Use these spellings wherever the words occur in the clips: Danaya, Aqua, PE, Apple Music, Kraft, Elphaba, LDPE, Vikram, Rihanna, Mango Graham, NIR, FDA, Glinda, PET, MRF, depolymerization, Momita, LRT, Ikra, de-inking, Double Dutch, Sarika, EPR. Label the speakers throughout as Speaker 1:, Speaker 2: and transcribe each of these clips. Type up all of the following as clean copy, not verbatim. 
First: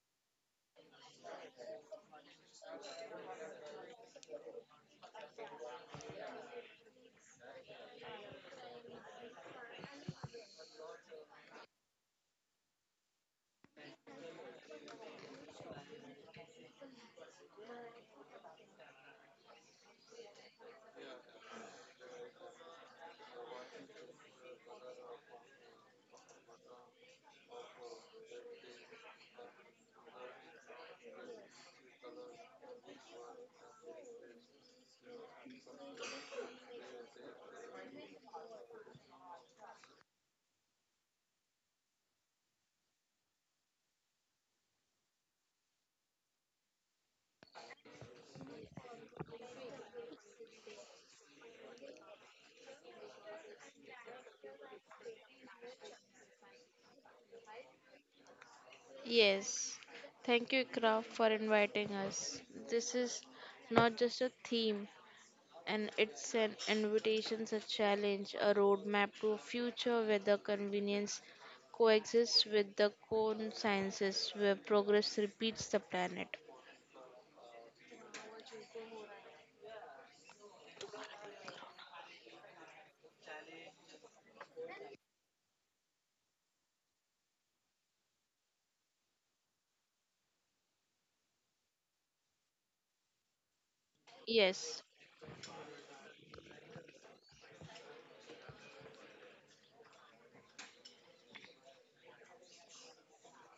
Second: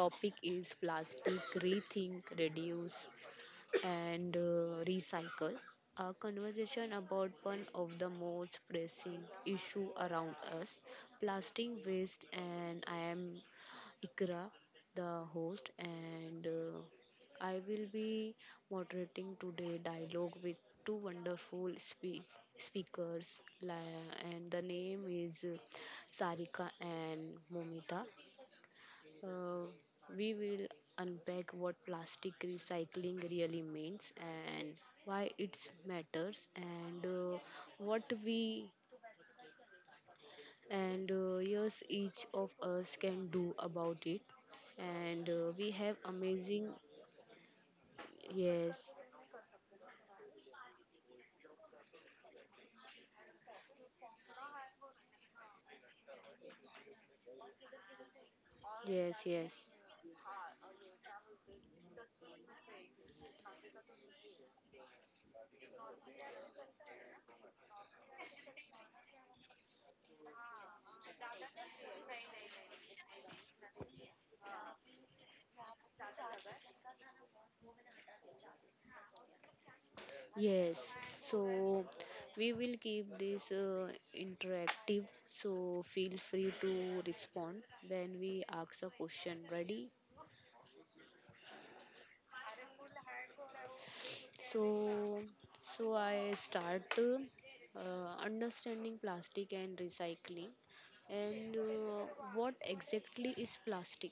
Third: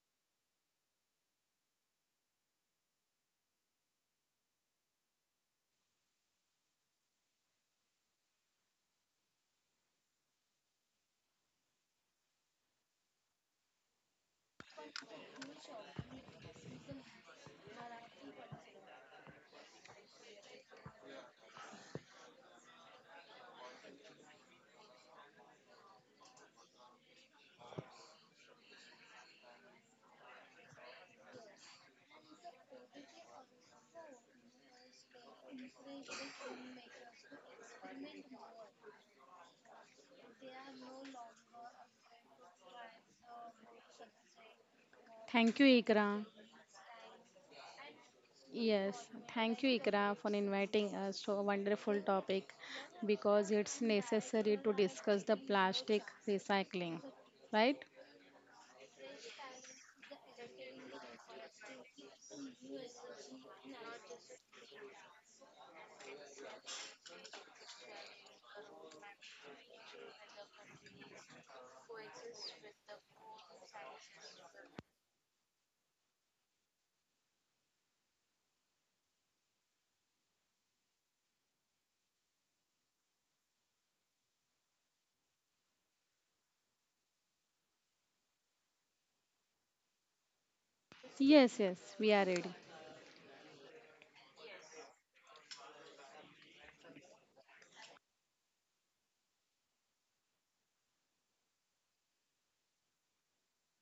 Speaker 1: topic is plastic rethink, reduce, and recycle. A conversation about one of the most pressing issue around us, plastic waste, and I am Ikra, the host, and I will be moderating today dialogue with two wonderful speakers, and the name is Sarika and Momita. Uh, we will unpack what plastic recycling really means and why it matters and what we and yes, each of us can do about it and
Speaker 2: Thank you,
Speaker 1: we have
Speaker 2: Ikra.
Speaker 1: amazing. Yes,
Speaker 2: Yes, thank you, Ikra, for inviting us to a wonderful topic because it's necessary to discuss the plastic recycling, right?
Speaker 1: yes, yes,
Speaker 3: Yes, thank you, Kraft, for inviting us. This is not just a theme, and it's an invitation, a challenge, a roadmap to a future where the convenience coexists with the core sciences, where progress repeats the planet.
Speaker 1: yes, so we will keep this interactive, so feel free to respond when we ask a question. Ready?
Speaker 2: Yes, yes, we are ready.
Speaker 1: So,
Speaker 3: Yes.
Speaker 1: so I start understanding plastic and recycling. And what exactly is plastic?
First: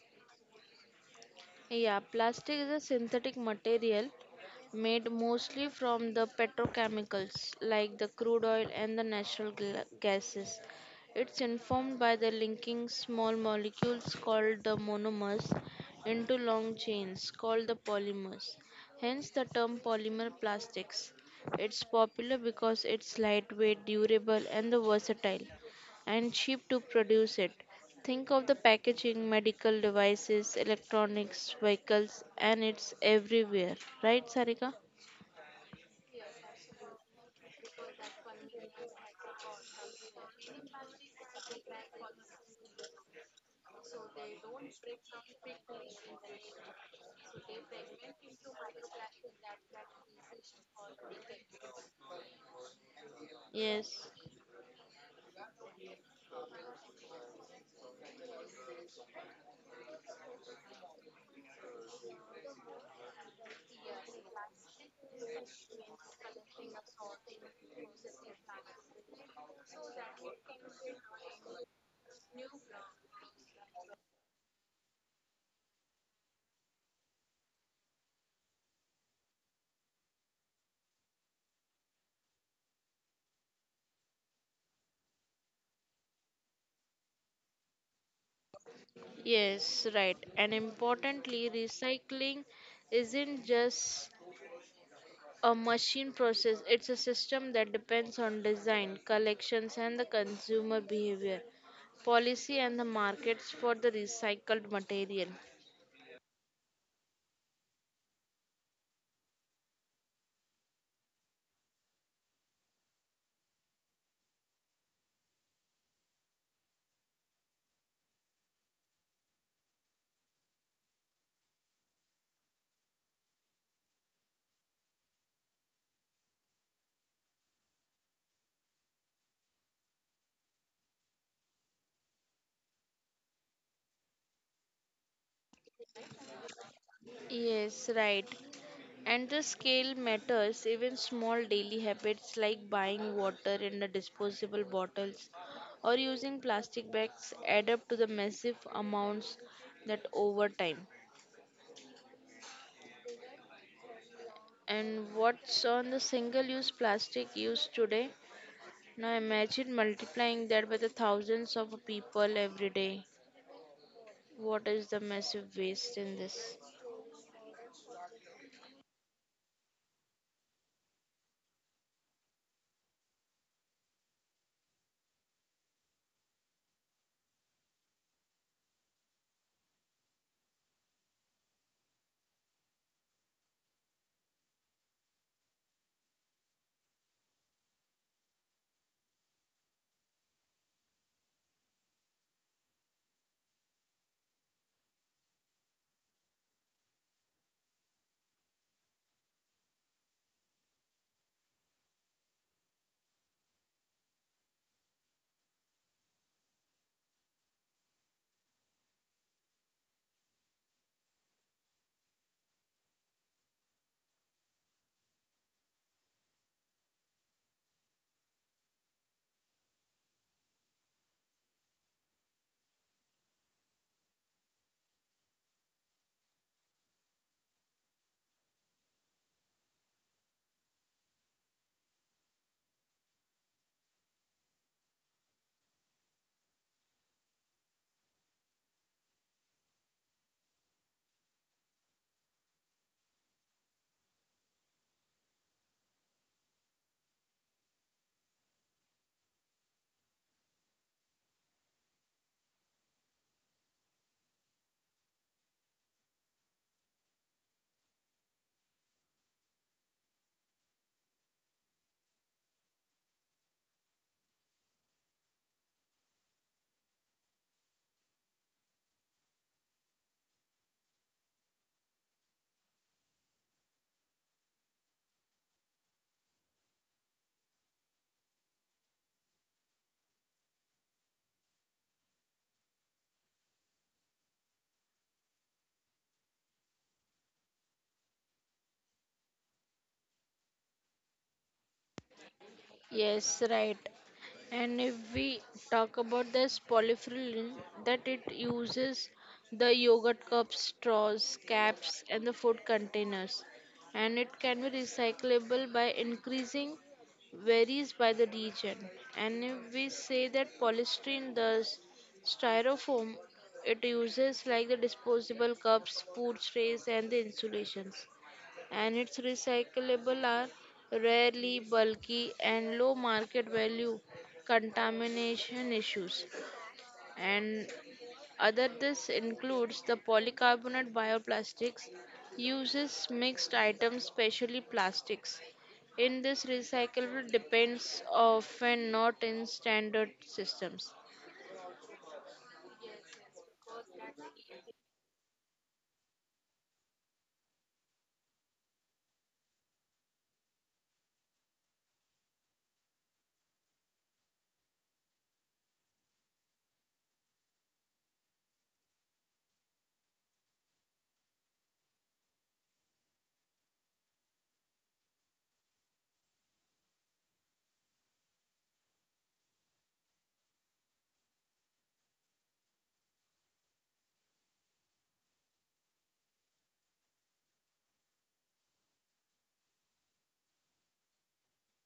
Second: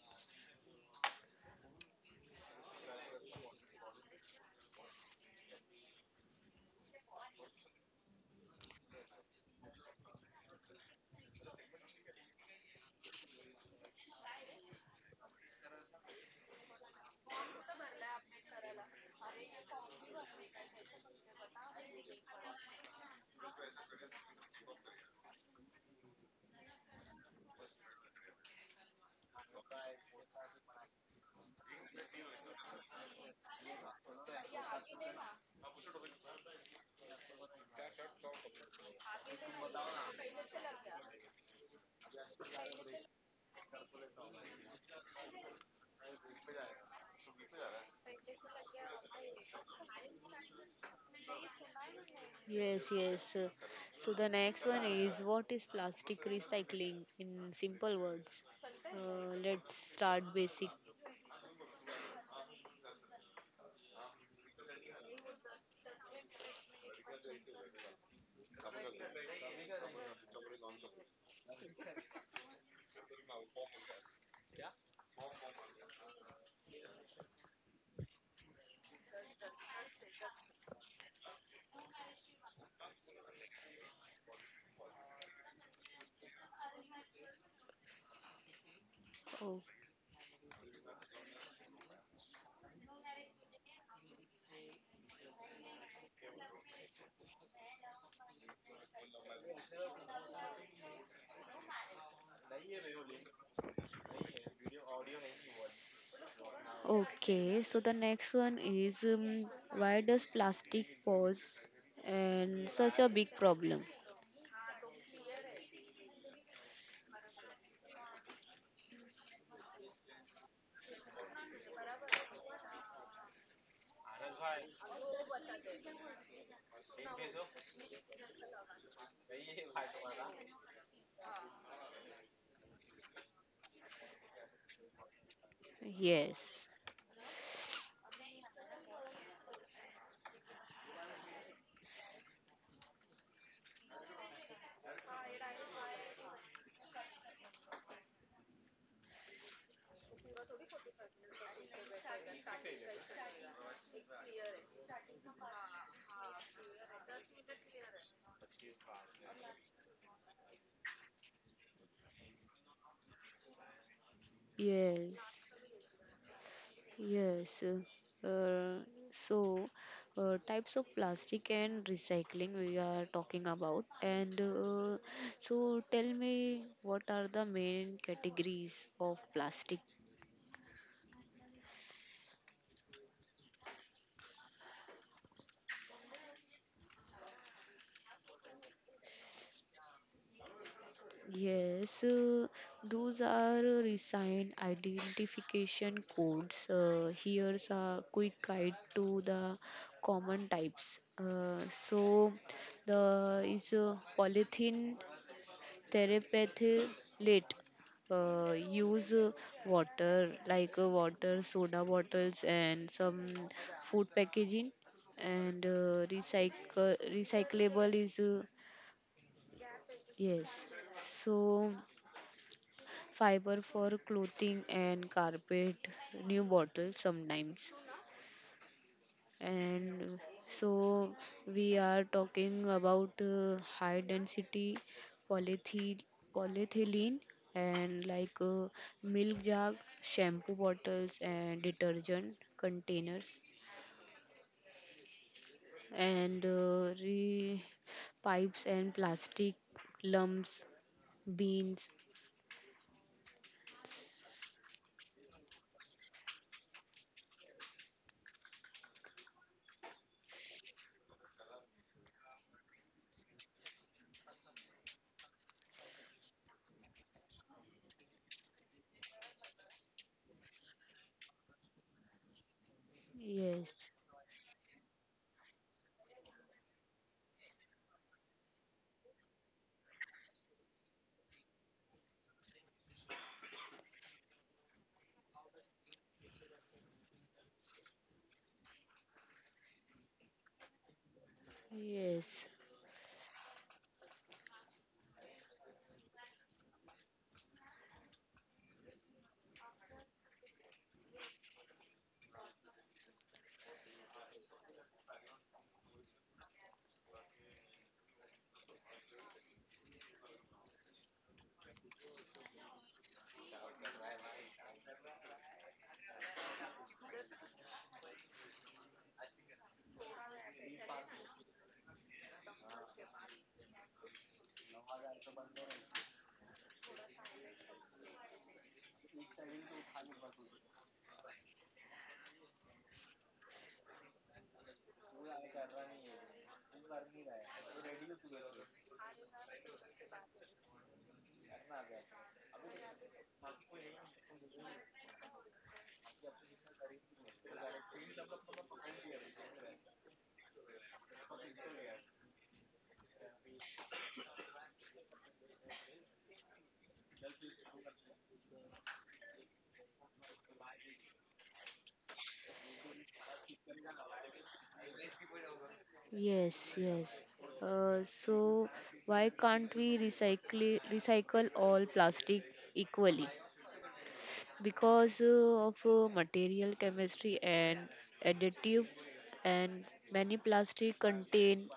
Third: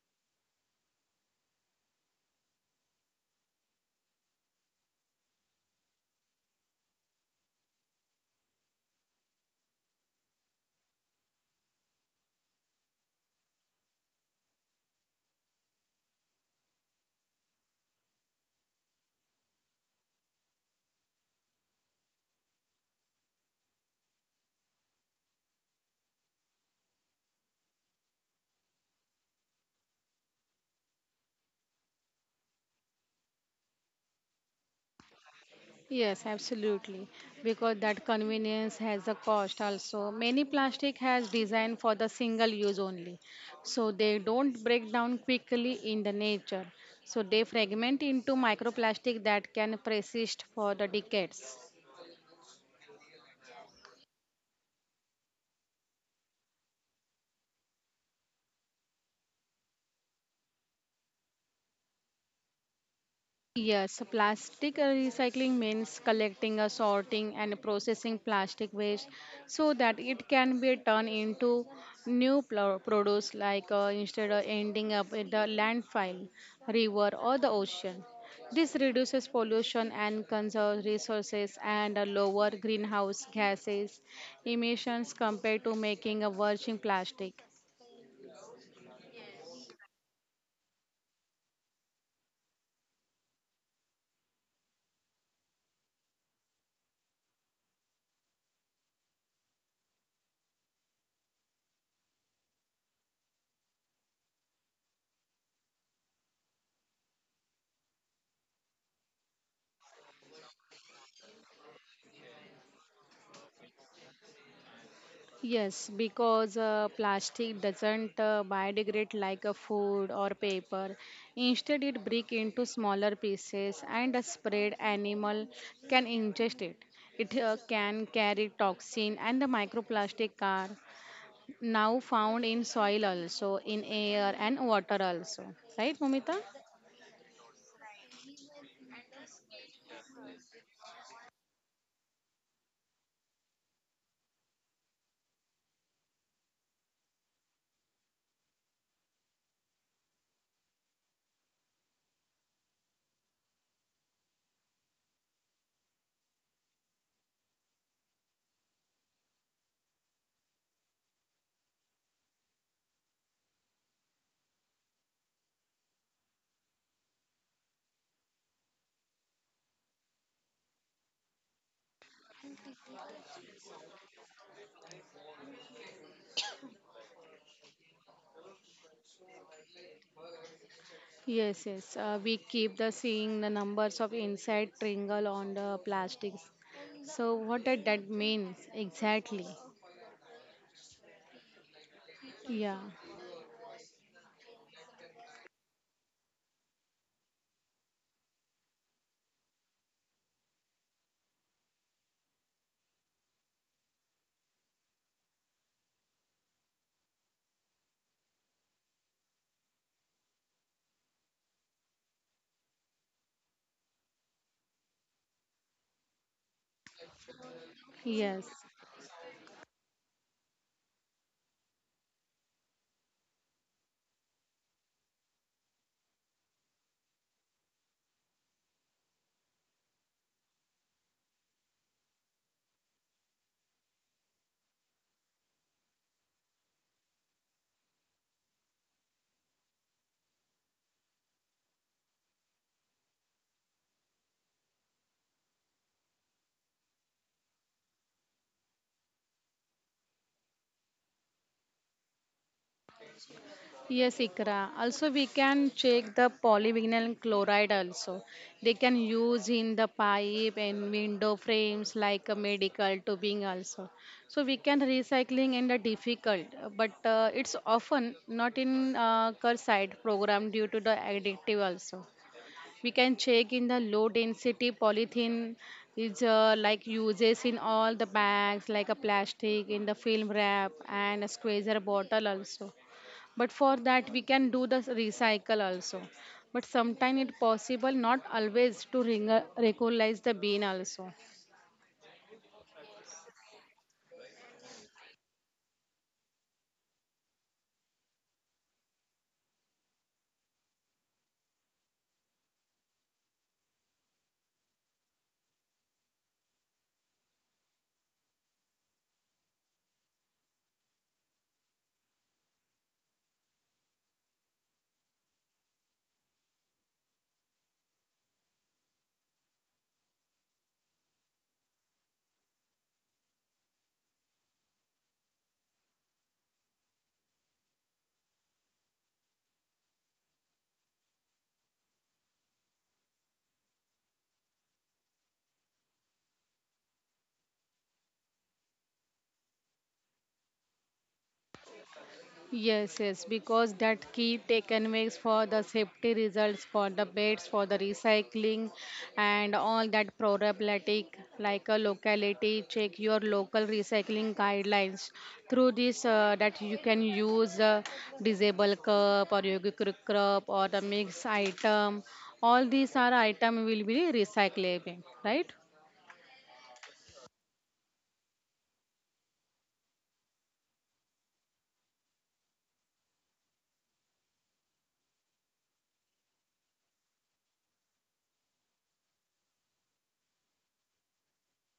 Speaker 3: Yeah, plastic is a synthetic material made mostly from the petrochemicals like the crude oil and the natural gases. It's informed by the linking small molecules called the monomers into long chains called the polymers. Hence the term polymer plastics. It's popular because it's lightweight, durable, and the versatile and cheap to produce it. Think of the packaging, medical devices, electronics, vehicles, and it's everywhere. Right, Sarika?
Speaker 2: Yes, absolutely. Because that convenience has a cost also. Many plastic has designed for the single use only. So they don't break down quickly in the nature. So they fragment into microplastic that can persist for the decades.
Speaker 1: Yes, yes.
Speaker 3: Yes,
Speaker 1: So the next one is, what is plastic recycling in simple words? Let's start basic.
Speaker 2: Yes, plastic recycling means collecting, sorting, and processing plastic waste so that it can be turned into new produce, like instead of ending up in the landfill, river, or the ocean. This reduces pollution and conserves resources and lower greenhouse gases emissions compared to making a virgin plastic.
Speaker 3: yes,
Speaker 1: Oh,
Speaker 3: right. And importantly, recycling isn't just a machine process, it's a system that depends on design, collections, and the consumer behavior, policy, and the markets for the recycled material.
Speaker 1: okay, so the next one is why does plastic pose and such a big problem?
Speaker 2: Yes, because plastic doesn't biodegrade like a food or paper. Instead, it breaks into smaller pieces and a spread animal can ingest it. It can carry toxin and the microplastic are now found in soil also, in air and water also. Right, Momita?
Speaker 1: Yes,
Speaker 3: Yes, right. And the scale matters. Even small daily habits like buying water in the disposable bottles or using plastic bags add up to the massive amounts that over time. And what's on the single use plastic use today? Now imagine multiplying that by the thousands of people every day. What is the
Speaker 1: yes.
Speaker 3: massive waste in this?
Speaker 1: Yes. Uh, so, Types of plastic and recycling we are talking about. And so, tell me, what are the main categories of plastic?
Speaker 2: Yes, yes. We keep the seeing the numbers of insect triangle on the plastics. So what did that means exactly?
Speaker 1: Yes,
Speaker 2: Yeah,
Speaker 1: those are resign identification codes. Here's a quick guide to the common types. So, the is polythene therapeutic lit, use, water, like water soda bottles and some food packaging, and recycle recyclable is
Speaker 2: yes,
Speaker 1: yes, so fiber for clothing and carpet, new bottles sometimes, and so we are talking about high density polythe- polyethylene, and like milk jug, shampoo bottles, and detergent containers, and pipes and plastic lumps, beans.
Speaker 2: yes, Ikra. Also, we can check the polyvinyl chloride also. They can use in the pipe and window frames like a medical tubing also. So we can recycling in the difficult, but it's often not in curbside program due to the addictive also. We can check in the
Speaker 1: Yes,
Speaker 2: low density polythene is like uses in all the bags like a plastic in the film wrap and a squeezer bottle also, but for that we can do the recycle also, but sometimes it possible not always to recognize the bin also.
Speaker 1: yes.
Speaker 3: Yes, right. And if we talk about this polyfill, that it uses the yogurt cups, straws, caps, and the food containers, and it can be recyclable by increasing varies by the region. And if we say that polystyrene the styrofoam, it uses like the disposable cups, food trays, and the insulations and its recyclable are rarely bulky and low market value contamination issues and other this includes the polycarbonate bioplastics uses mixed items especially plastics in this recyclable depends often not in standard systems.
Speaker 2: Yes, yes, because that key taken makes for the safety results for the beds, for the recycling, and all that problematic like a locality. Check your local recycling guidelines. Through this, that you can use disable cup or yogic cup or the mix item. All these are item will be recyclable, right?
Speaker 1: Yes, yes. So why can't we recycle all plastic equally? Because of material chemistry and additives, and many plastic contain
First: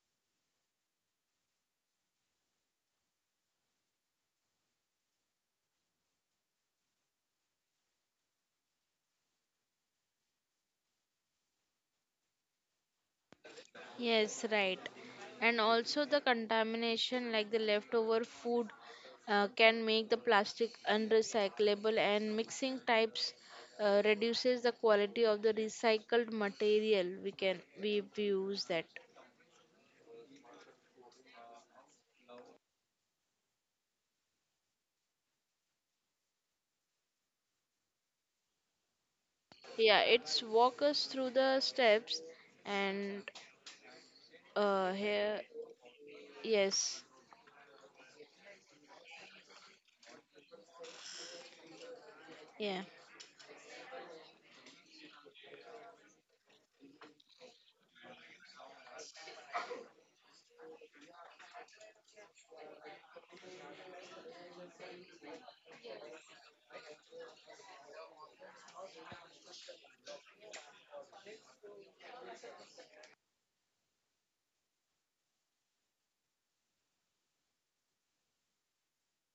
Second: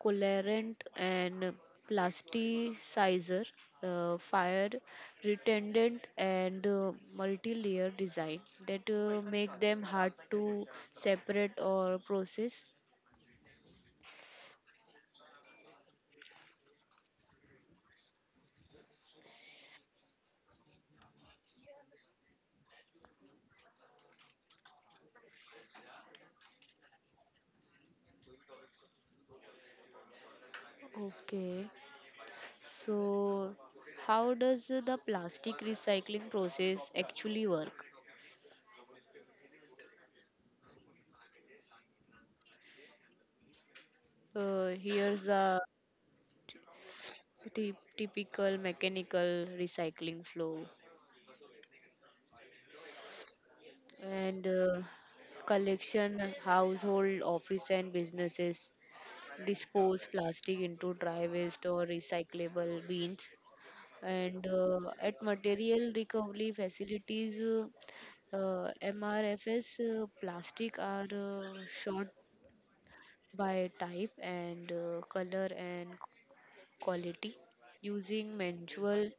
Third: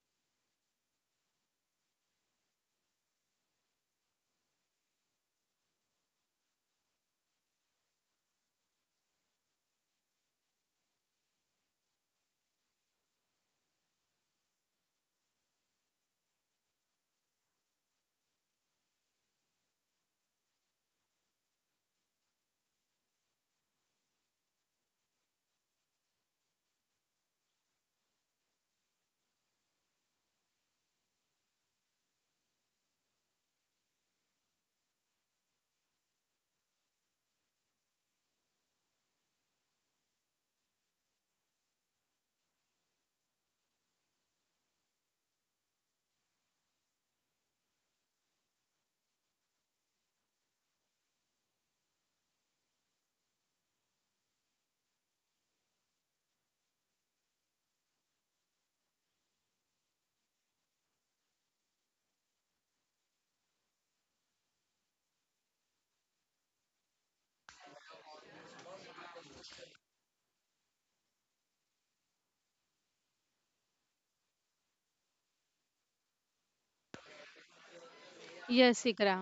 Speaker 1: colorant and plasticizer, fire retardant, and multi-layer design that make them hard to separate or process.
Speaker 3: Yes, right. And also the contamination like the leftover food can make the plastic unrecyclable and mixing types reduces the quality of the recycled material we can we use that.
Speaker 1: Okay. So, how does the plastic recycling process actually work?
Speaker 3: Yeah, it's walk us through the steps and
Speaker 1: Here's
Speaker 3: here.
Speaker 1: a
Speaker 3: Yes.
Speaker 1: typical mechanical recycling flow,
Speaker 3: Yeah.
Speaker 1: and collection, household, office, and businesses dispose plastic into dry waste or recyclable bins, and at material recovery facilities, mrfs, plastic are short by type and color and quality, using
Speaker 2: Yes,
Speaker 1: manual.
Speaker 2: Ikra.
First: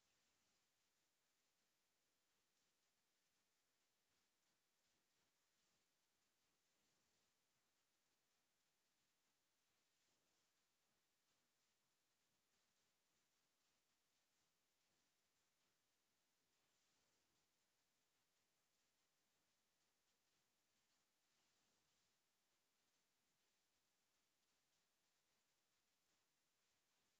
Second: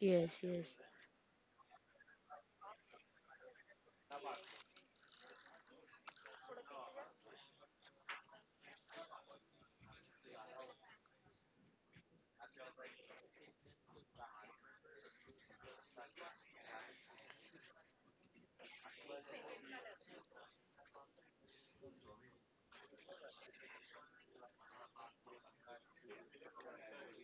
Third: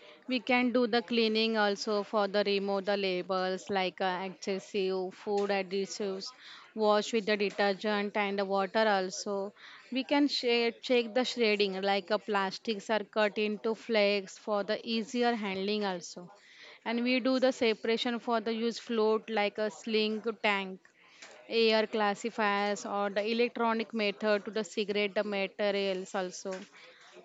Speaker 1: Yes,
Speaker 2: We can
Speaker 1: yes,
Speaker 2: do the cleaning also for the remove the labels like excessive food additives, wash with the detergent and the water also. We can share, check the shredding like plastics are cut into flakes for the easier handling also. And we do the separation for the use float like a sling tank, air classifiers or the electronic method to the cigarette materials also,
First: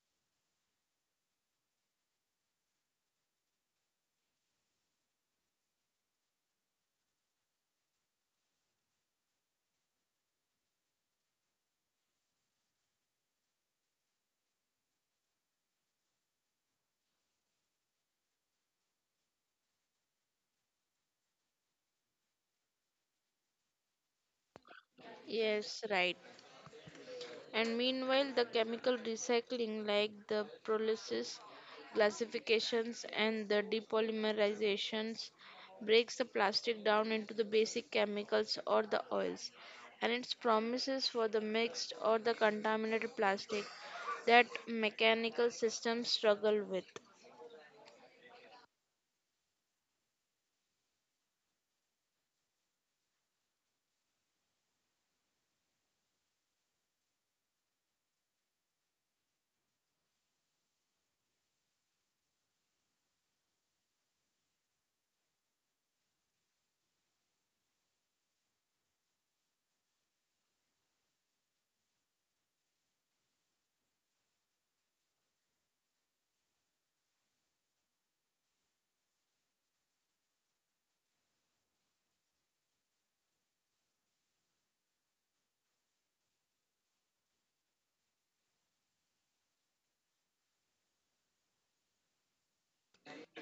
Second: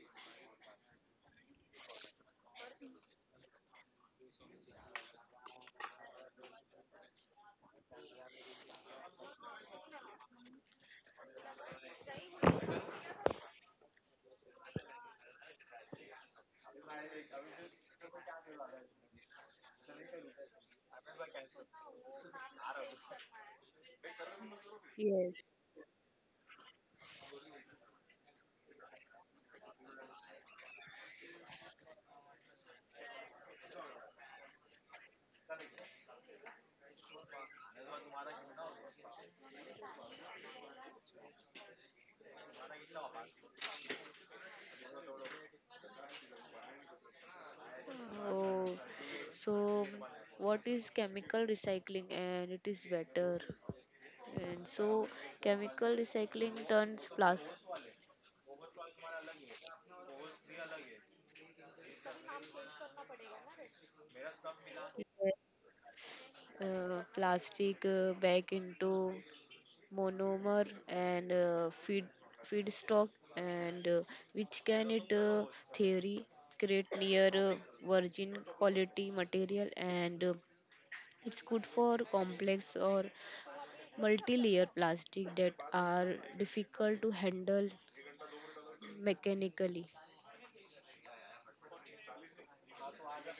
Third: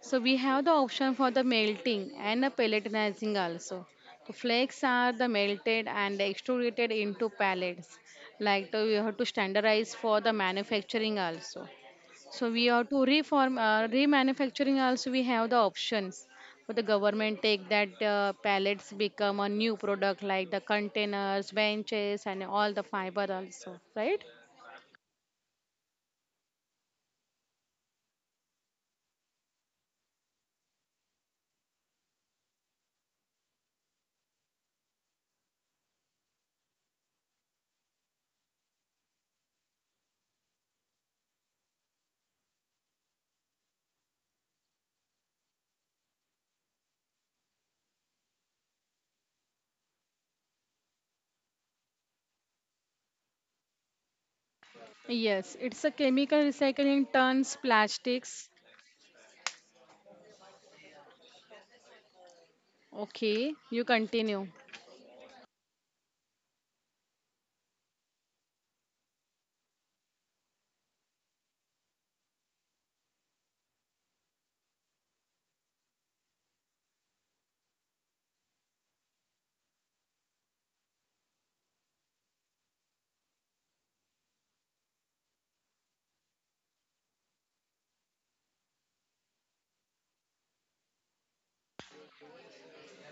Speaker 2: so we have the option for the melting and the pelletizing also. The flakes are the melted and extruded into pellets. Like the, we have to standardize for the manufacturing also. So we have to reform remanufacturing also. We have the options for the government take that pallets become a new product like the containers, benches, and all the fiber also, right?
Speaker 1: yes.
Speaker 3: Yes, right. And meanwhile, the chemical recycling, like the pyrolysis, classifications, and the depolymerizations, breaks the plastic down into the basic chemicals or the oils, and its promises for the mixed or the contaminated plastic that mechanical systems struggle with.
Speaker 1: Oh, so what is chemical recycling, and it is better, and so chemical
Speaker 2: Yes, it's a
Speaker 1: recycling
Speaker 2: chemical
Speaker 1: turns plastic,
Speaker 2: recycling turns plastics. Okay, you continue.
Speaker 1: plastic, back into monomer and uh, feedstock, and which can it theory create near virgin quality material, and it's good for complex or multi-layer plastic that are difficult to handle mechanically.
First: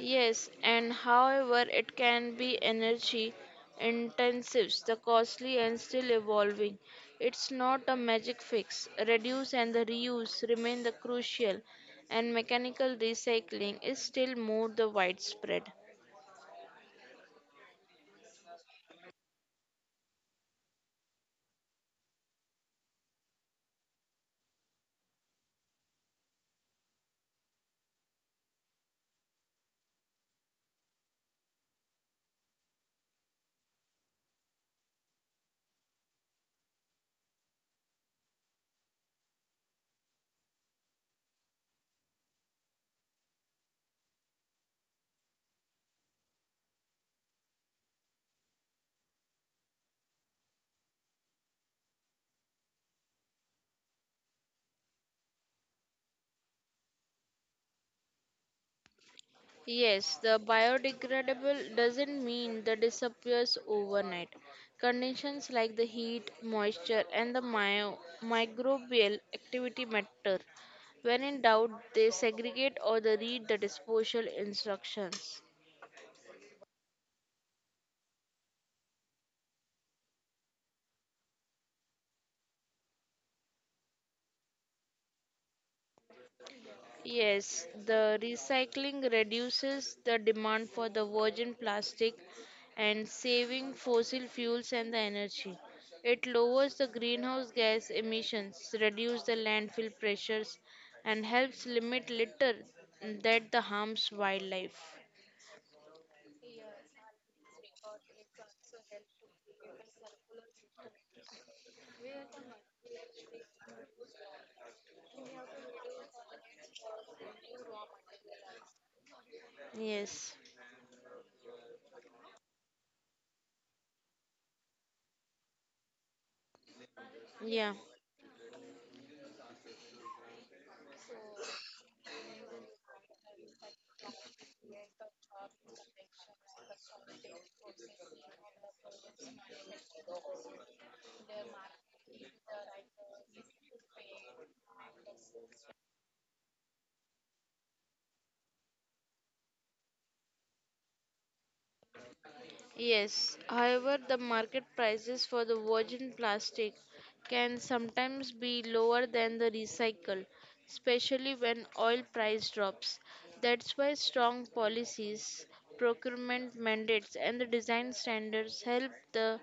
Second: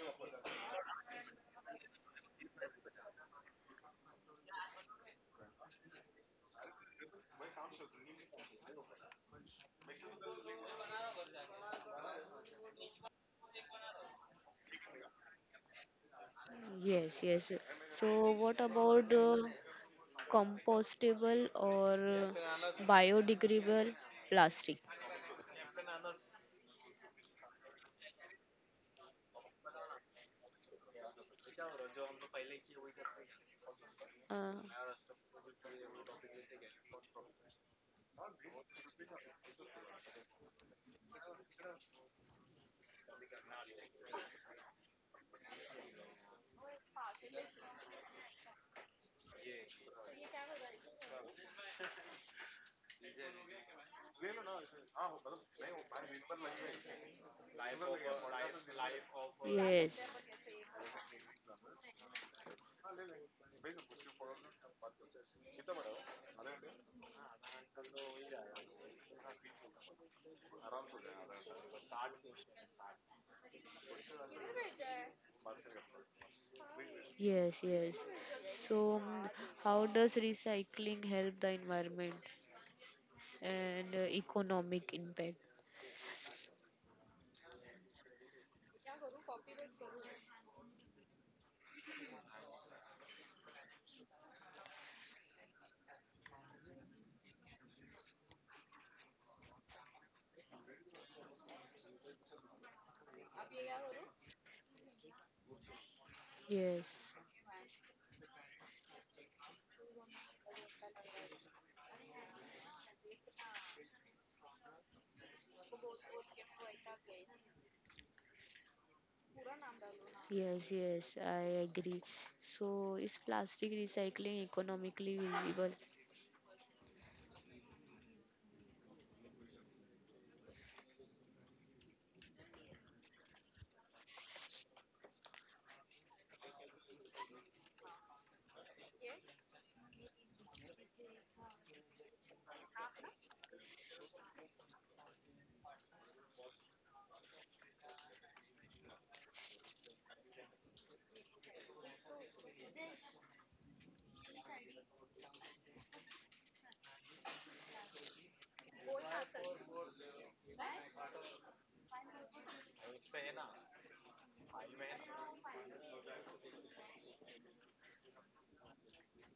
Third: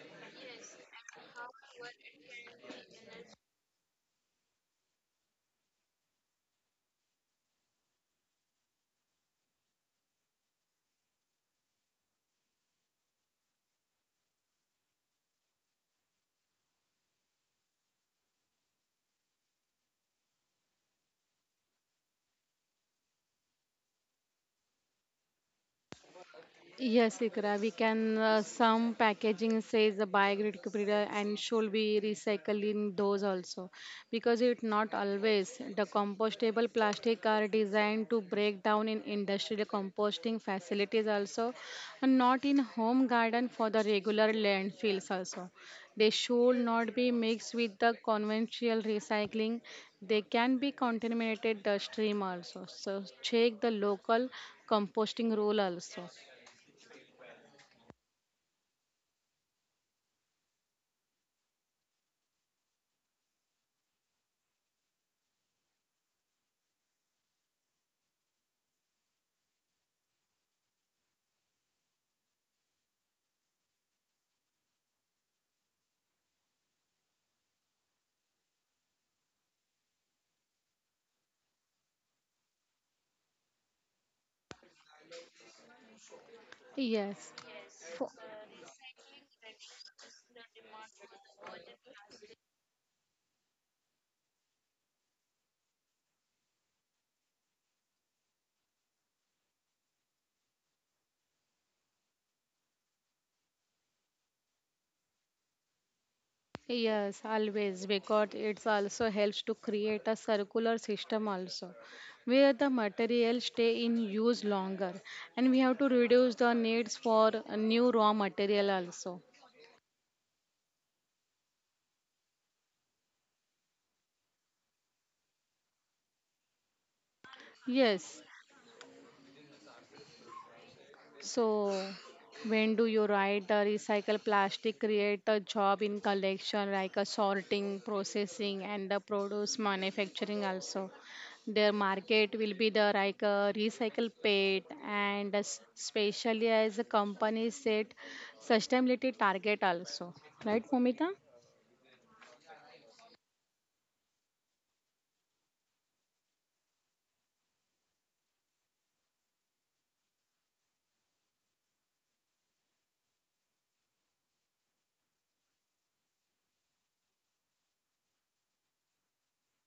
Speaker 3: Yes, and however, it can be energy intensive, the costly and still evolving. It's not a magic fix. Reduce and the reuse remain the crucial, and mechanical recycling is still more the widespread.
Speaker 1: Yes, yes, so what about compostable or biodegradable plastic?
Speaker 2: Yes, Ikra, we can. Some packaging says the biodegradable and should be recycling those also, because
Speaker 1: Uh,
Speaker 2: it not always. The compostable plastic are designed to break down in industrial composting facilities also, and not in home garden for the regular landfills also. They should not be mixed with the conventional recycling. They can be contaminated the stream also. So check the local composting rule also.
Speaker 1: yes,
Speaker 3: Yes, the biodegradable doesn't mean the disappears overnight. Conditions like the heat, moisture, and the microbial activity matter. When in doubt, they segregate or they read the disposal instructions.
Speaker 1: yes, yes. So, mm, how does recycling help the environment and economic impact?
Speaker 2: Yes,
Speaker 3: Yes, the recycling reduces the demand for the virgin plastic and saving fossil fuels and the energy. It lowers the greenhouse gas emissions, reduce the landfill pressures and helps limit litter that the harms wildlife.
Speaker 2: yes,
Speaker 1: Yes,
Speaker 2: always because it's also helps to create a circular system also, where the materials stay in use longer and we have to reduce the needs for new raw material also.
Speaker 3: Yes.
Speaker 1: yes, yes, I agree. So, is plastic recycling economically visible?
Speaker 3: Yeah.
Speaker 2: Yes, so, when do you write recycle plastic, create a job in collection like a sorting, processing, and the produce manufacturing also? Their market will be the like a recycle pet, and especially as the company set sustainability target also, right, Momita?
Speaker 3: Yes, however, the market prices for the virgin plastic can sometimes be lower than the recycle, especially when oil price drops. That's why strong policies, procurement mandates, and the design standards help the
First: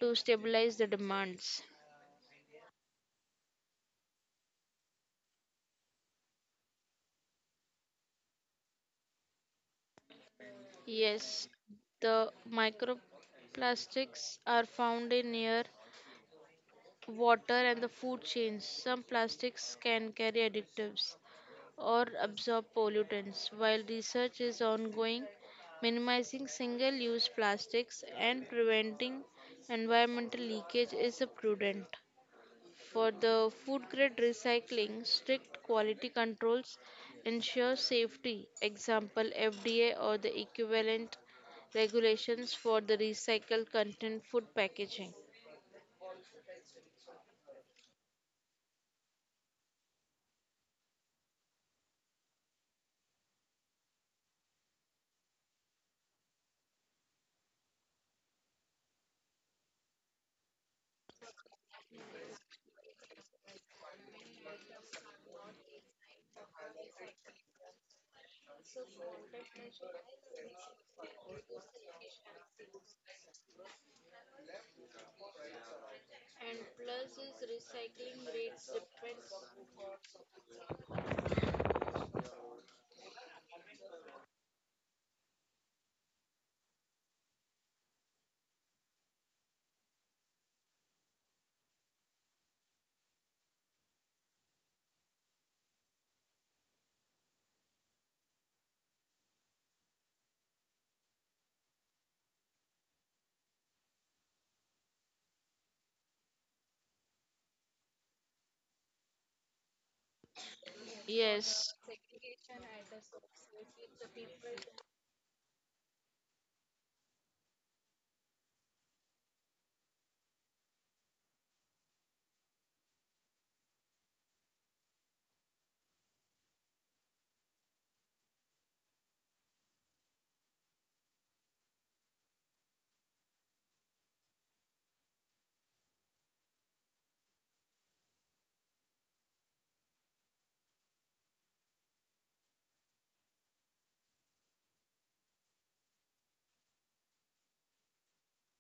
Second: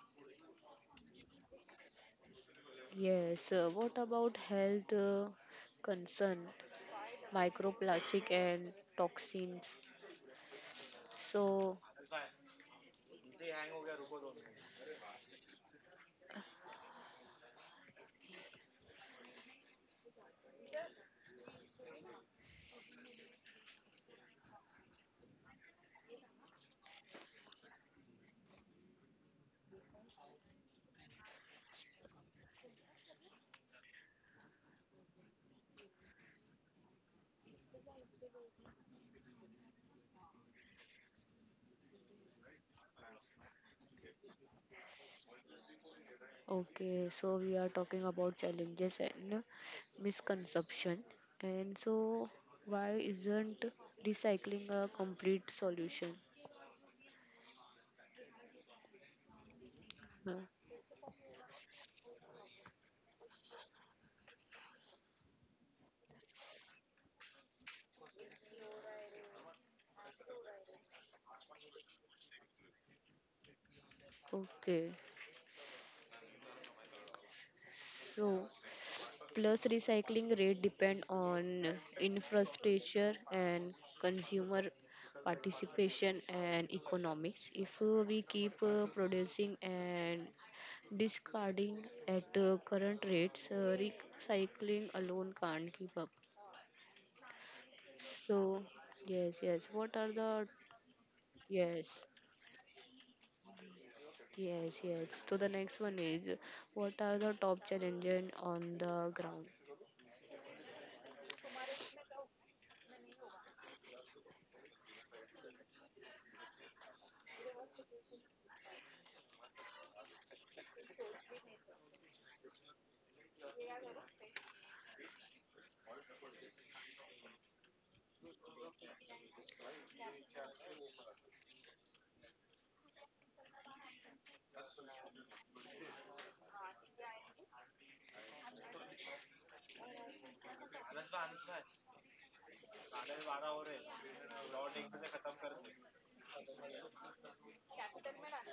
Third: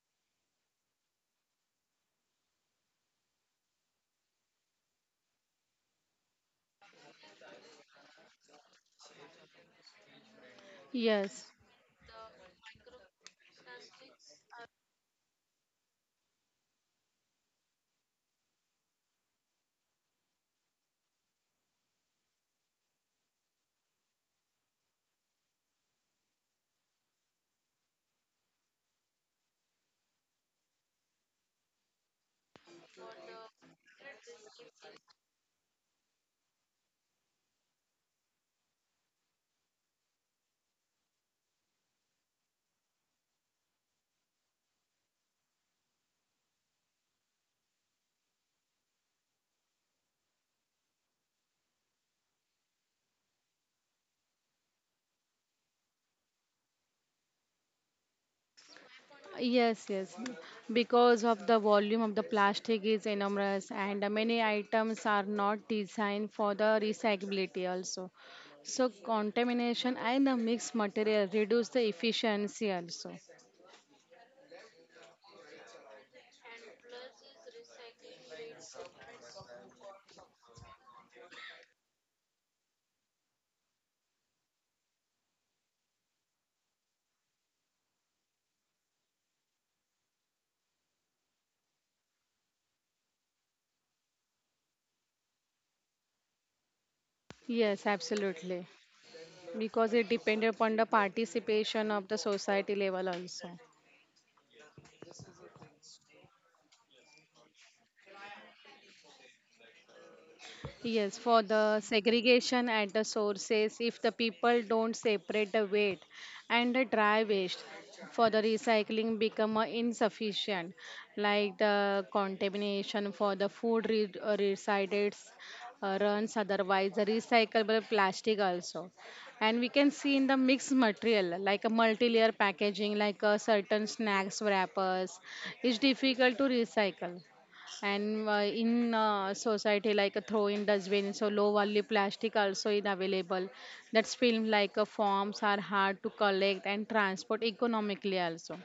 Speaker 3: to stabilize the demands.
Speaker 1: Yes, what about health concern, microplastic and toxins?
Speaker 2: Yes.
Speaker 3: Yes,
Speaker 1: So,
Speaker 3: the microplastics are found in air, water, and the food chains. Some plastics can carry additives, or absorb pollutants. While research is ongoing, minimizing single use plastics and preventing environmental leakage is a prudent. For the food grade recycling, strict quality controls ensure safety. Example FDA or the equivalent regulations for the recycled content food packaging.
Speaker 1: okay, so we are talking about challenges and misconception. And so, why isn't recycling a complete solution?
Speaker 2: Yes, yes.
Speaker 1: Huh,
Speaker 2: Because of the volume of the plastic is enormous and many items are not designed for the recyclability also. So contamination and the mixed material reduce the efficiency also.
Speaker 1: okay,
Speaker 3: And plus is
Speaker 1: so
Speaker 3: recycling rates depends.
Speaker 1: plus recycling rate depend on infrastructure and consumer participation and economics. If we keep producing and discarding at current rates, recycling alone can't keep up.
Speaker 2: Yes,
Speaker 1: So,
Speaker 2: absolutely.
Speaker 1: yes, yes. What
Speaker 2: Because
Speaker 1: are
Speaker 2: it
Speaker 1: the?
Speaker 2: depends upon the participation
Speaker 1: Yes,
Speaker 2: of the society level also.
Speaker 1: yes, yes. So the next one is, what are the top challenges on the ground?
Speaker 2: Yes, for
Speaker 3: Yes.
Speaker 2: the segregation at the sources, if the people don't separate the wet and the dry waste, for the recycling become insufficient, like the contamination for the food recycled runs otherwise the recyclable plastic also, and we can see in the mixed material like a multi-layer packaging like a certain snacks wrappers is difficult to recycle, and in society like a throw in dustbin so low value plastic also is available. That's film like forms are hard to collect and transport economically also,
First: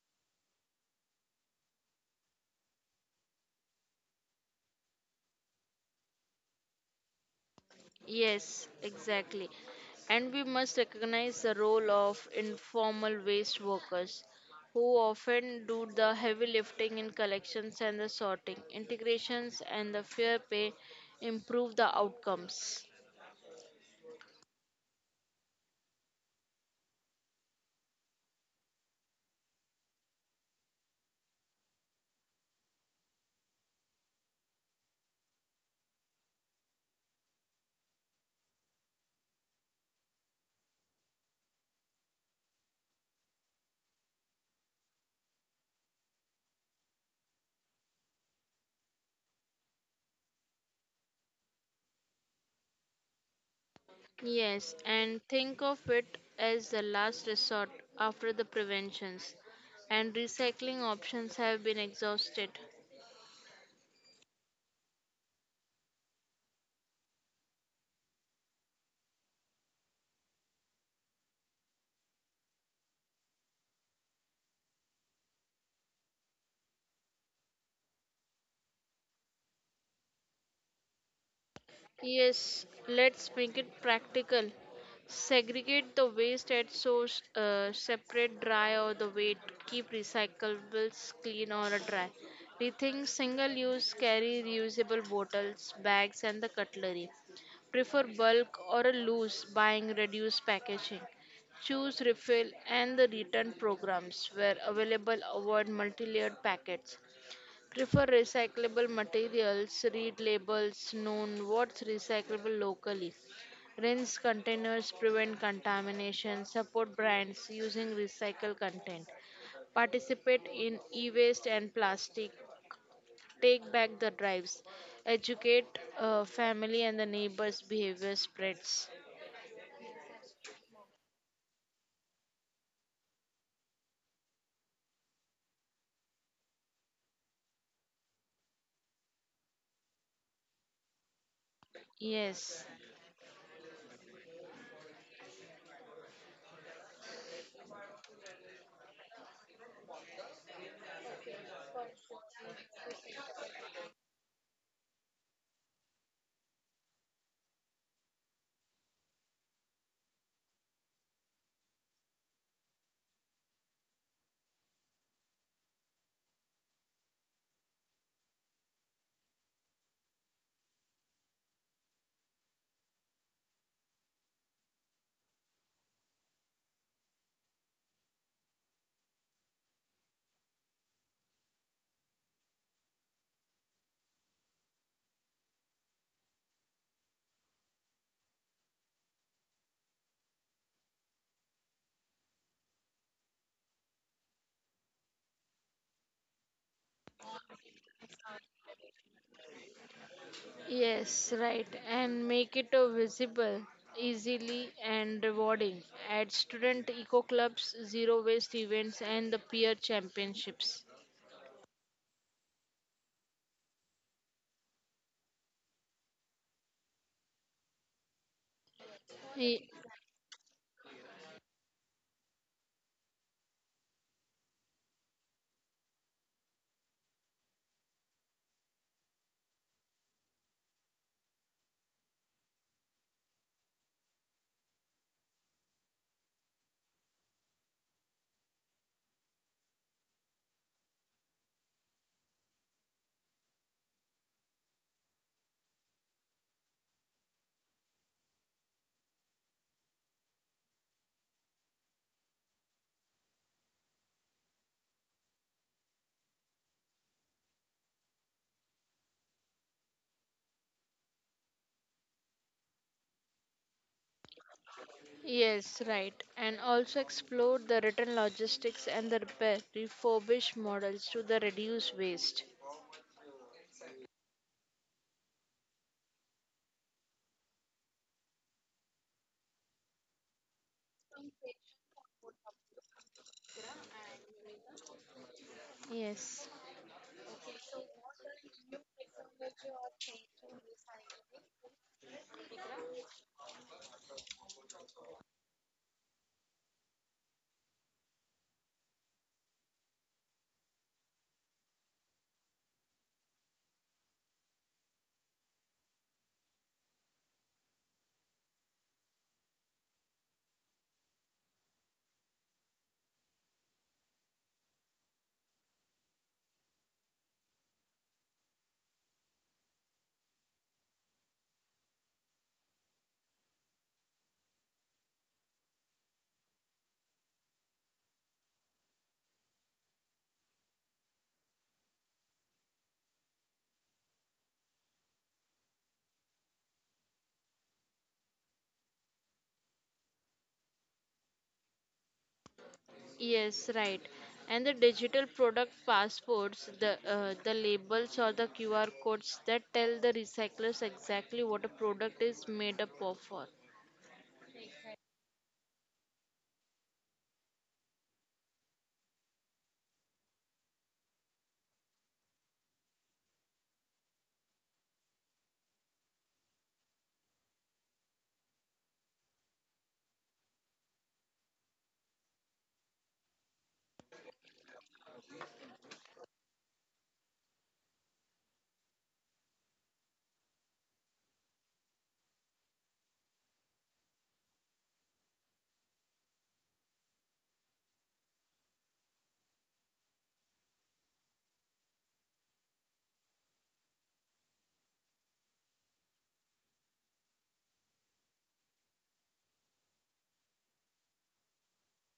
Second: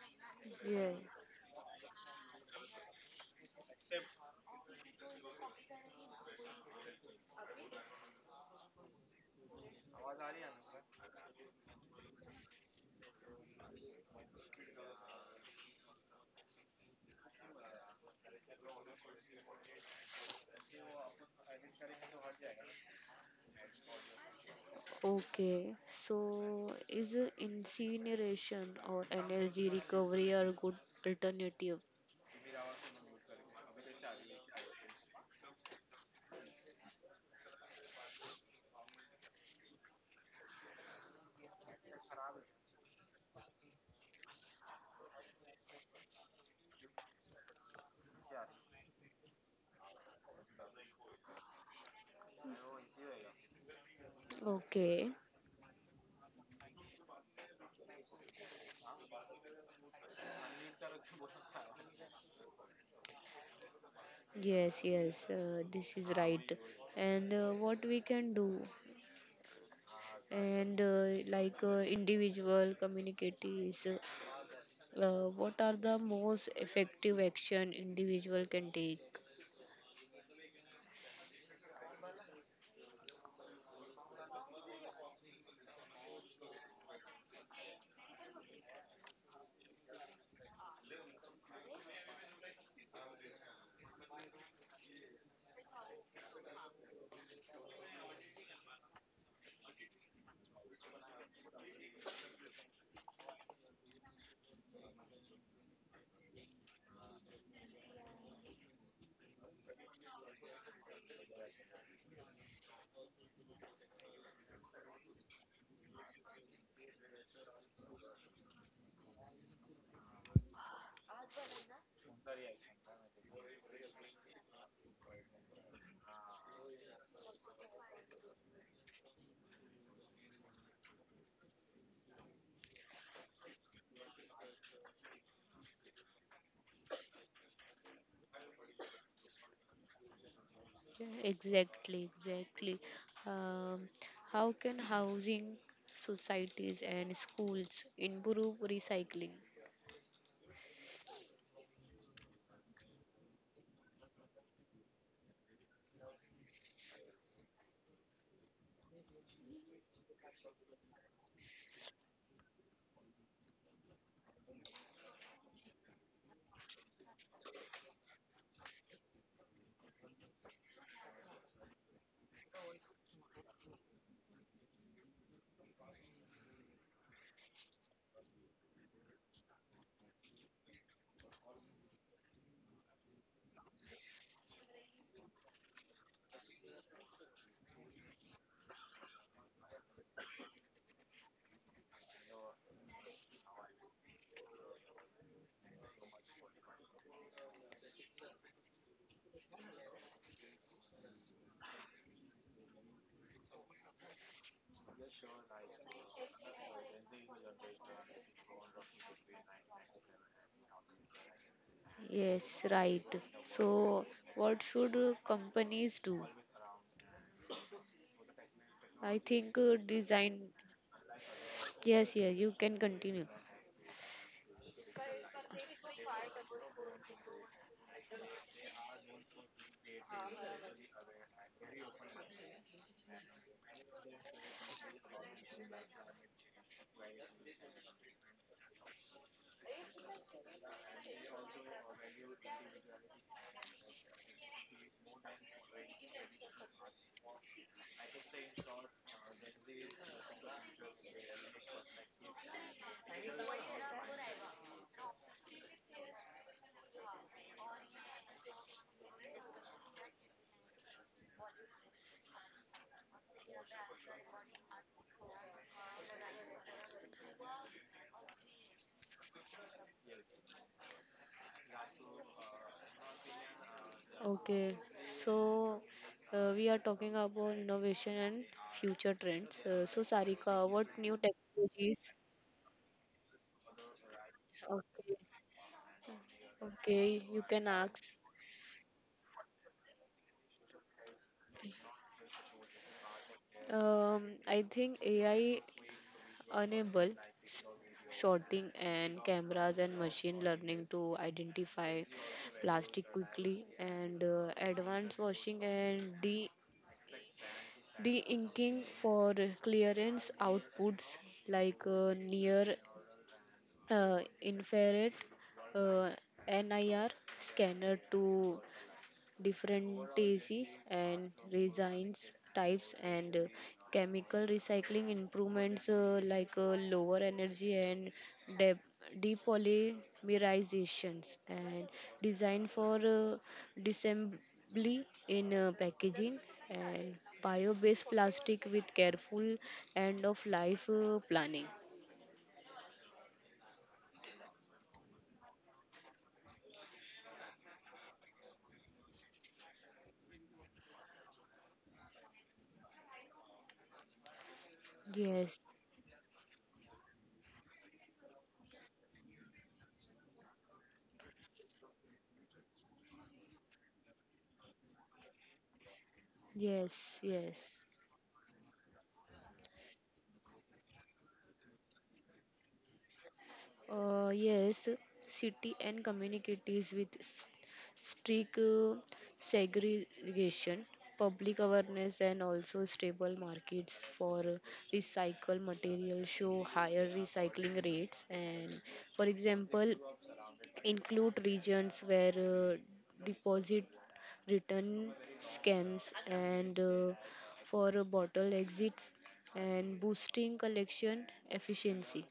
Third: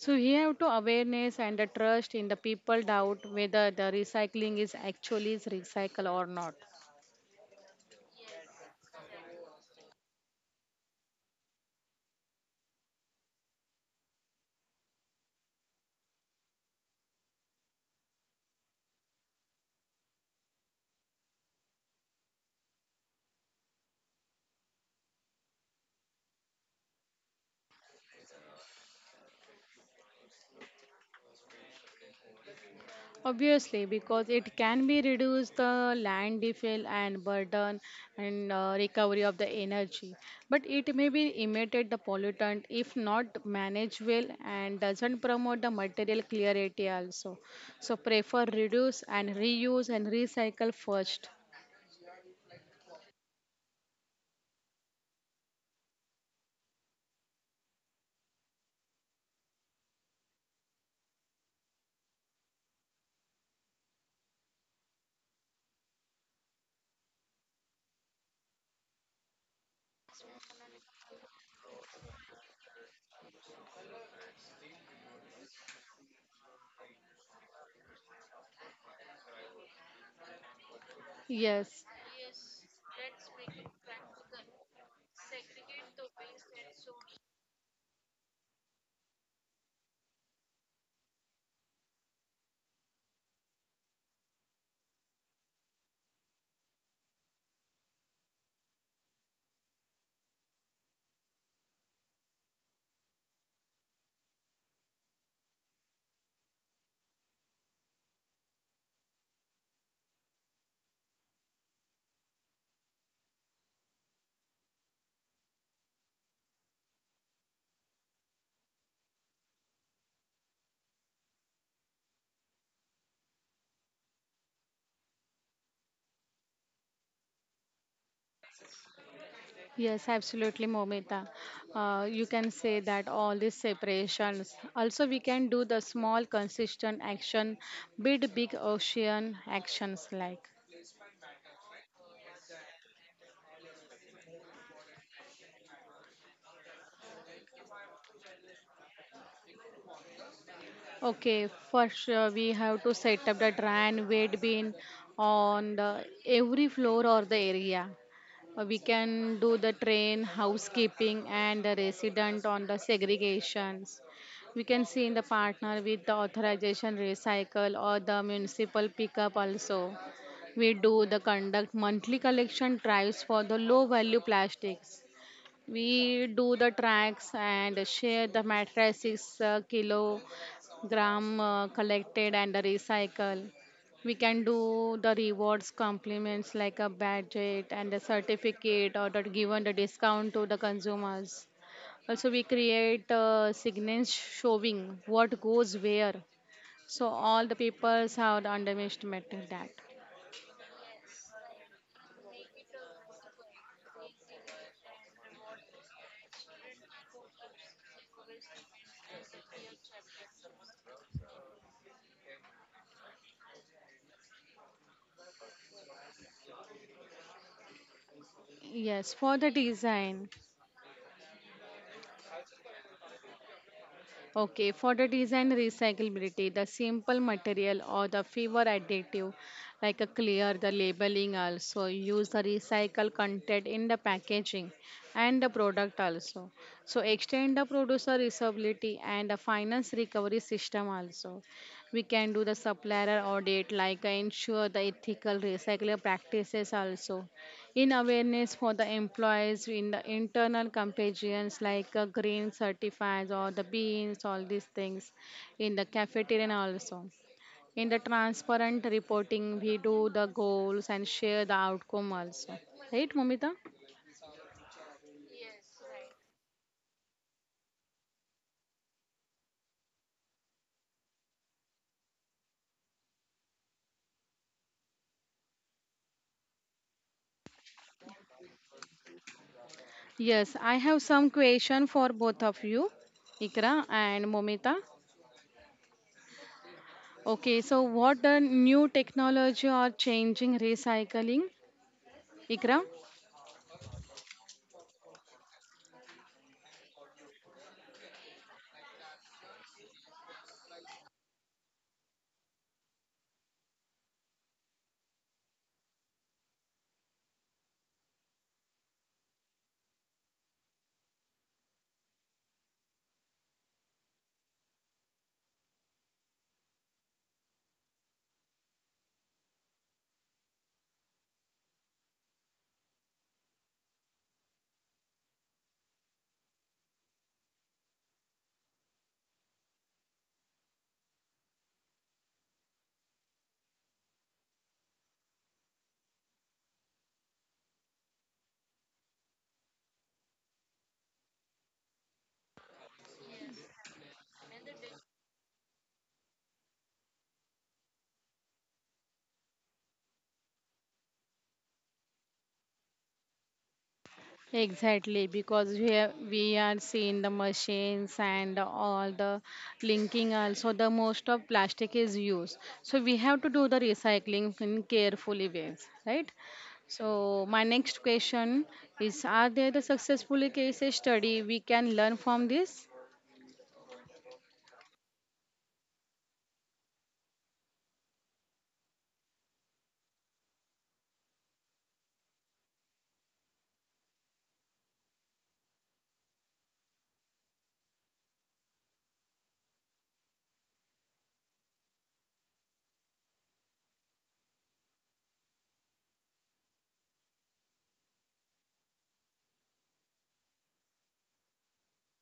Speaker 2: so we have to
Speaker 1: Yeah.
Speaker 2: awareness and the trust in the people doubt whether the recycling is actually is recycle or not.
Speaker 3: Yes, exactly. And we must recognize the role of informal waste workers who often do the heavy lifting in collections and the sorting. Integrations and the fair pay improve the outcomes.
Speaker 1: Okay. So is incineration or energy recovery a good alternative?
Speaker 2: Obviously, because it can be reduce the land defile and burden and recovery of the energy, but it may be emitted the pollutant if not managed well and doesn't promote the material clarity also. So prefer reduce and reuse and recycle first.
Speaker 3: Yes,
Speaker 1: Okay.
Speaker 3: and think of it as the last resort after the preventions and recycling options have been exhausted.
Speaker 1: Yes, yes. This is right. And what we can do? And like individual communities. What are the most effective action individual can take?
Speaker 2: Yes.
Speaker 3: Yes, let's make it practical. Segregate the waste at source, separate dry or the weight, keep recyclables clean or dry. Rethink single use, carry reusable bottles, bags, and the cutlery. Prefer bulk or a loose, buying reduced packaging. Choose refill and the return programs where available, avoid multi layered packets. Prefer recyclable materials, read labels, known what's recyclable locally. Rinse containers, prevent contamination, support brands using recycled content. Participate in e waste and plastic. Take back the drives. Educate family and the neighbors' behavior spreads.
Speaker 2: Yes, absolutely, Momita. You can say that all these separations. Also, we can do the small, consistent action, big, big ocean actions like.
Speaker 1: Exactly,
Speaker 3: Yes.
Speaker 1: exactly. Um, how can housing, societies, and schools improve recycling?
Speaker 2: Okay, first we have to set up the dry and wet bin on the every floor or the area. We can do the train, housekeeping, and the resident on the segregations. We can see in the partner with the authorization recycle or the municipal pickup also. We do the conduct monthly collection drives for the low value plastics. We do the tracks and share the matrices, kilogram collected and recycle. We can do the rewards, compliments like a badge and a certificate or the given the discount to the consumers. Also, we create signage showing what goes where. So all the papers have the underestimated that.
Speaker 3: Yes, right. And make it visible, easily, and rewarding. Add student eco clubs, zero waste events, and the peer championships.
Speaker 1: Yes, right. So, what should companies do? I
Speaker 2: Yes, for
Speaker 1: think
Speaker 2: the
Speaker 3: Ye-
Speaker 2: design.
Speaker 1: design. Yes, yes, you can continue.
Speaker 2: Okay, for the design recyclability, the simple material or the fewer additive, like a clear the labeling also, use the recycled content in the packaging and the product also. So extend the producer usability and the finance recovery system also. We can do the supplier audit, like ensure the ethical recycling practices also, in awareness for the employees in the internal competitions like green certifies or the beans all these things in the cafeteria also, in the transparent reporting we do the goals and share the outcome also, right, Momita?
Speaker 3: Yes, right. And also explore the return logistics and the repair, refurbish models to the reduce waste.
Speaker 1: Okay, so we are talking about innovation and future trends. So, Sarika,
Speaker 2: Yes,
Speaker 1: what
Speaker 2: I
Speaker 1: new
Speaker 2: have some
Speaker 1: technologies?
Speaker 2: question for both of you, Ikra and Momita.
Speaker 1: Okay,
Speaker 3: Yes.
Speaker 1: okay, you can
Speaker 2: Okay, so
Speaker 1: ask.
Speaker 2: what the new technology are changing recycling, Ikra?
Speaker 1: I think AI enable s- sorting and cameras and machine learning to identify plastic quickly, and advanced washing and de de-inking for clearance outputs, like near infrared, uh, NIR scanner to different disease and resins types, and chemical recycling improvements, like lower energy and de- depolymerizations, and design for disassembly in packaging, and bio-based plastic with careful end of life planning.
Speaker 3: Yes, right. And the digital product passports, the labels or the QR codes that tell the recyclers exactly what a product is made up of. For.
Speaker 2: Exactly,
Speaker 1: Yes,
Speaker 2: because we have, we are seeing the machines and all the linking also the most of plastic is used. So we have to do the recycling in carefully ways, right?
Speaker 1: yes,
Speaker 2: So my
Speaker 1: yes.
Speaker 2: next question is: are there the successful case study we can learn from this?
Speaker 1: Yes, city and communities with strict segregation, public awareness, and also stable markets for recycled materials show higher recycling rates. And for example, include regions where deposit return scams and for bottle exits and boosting collection efficiency.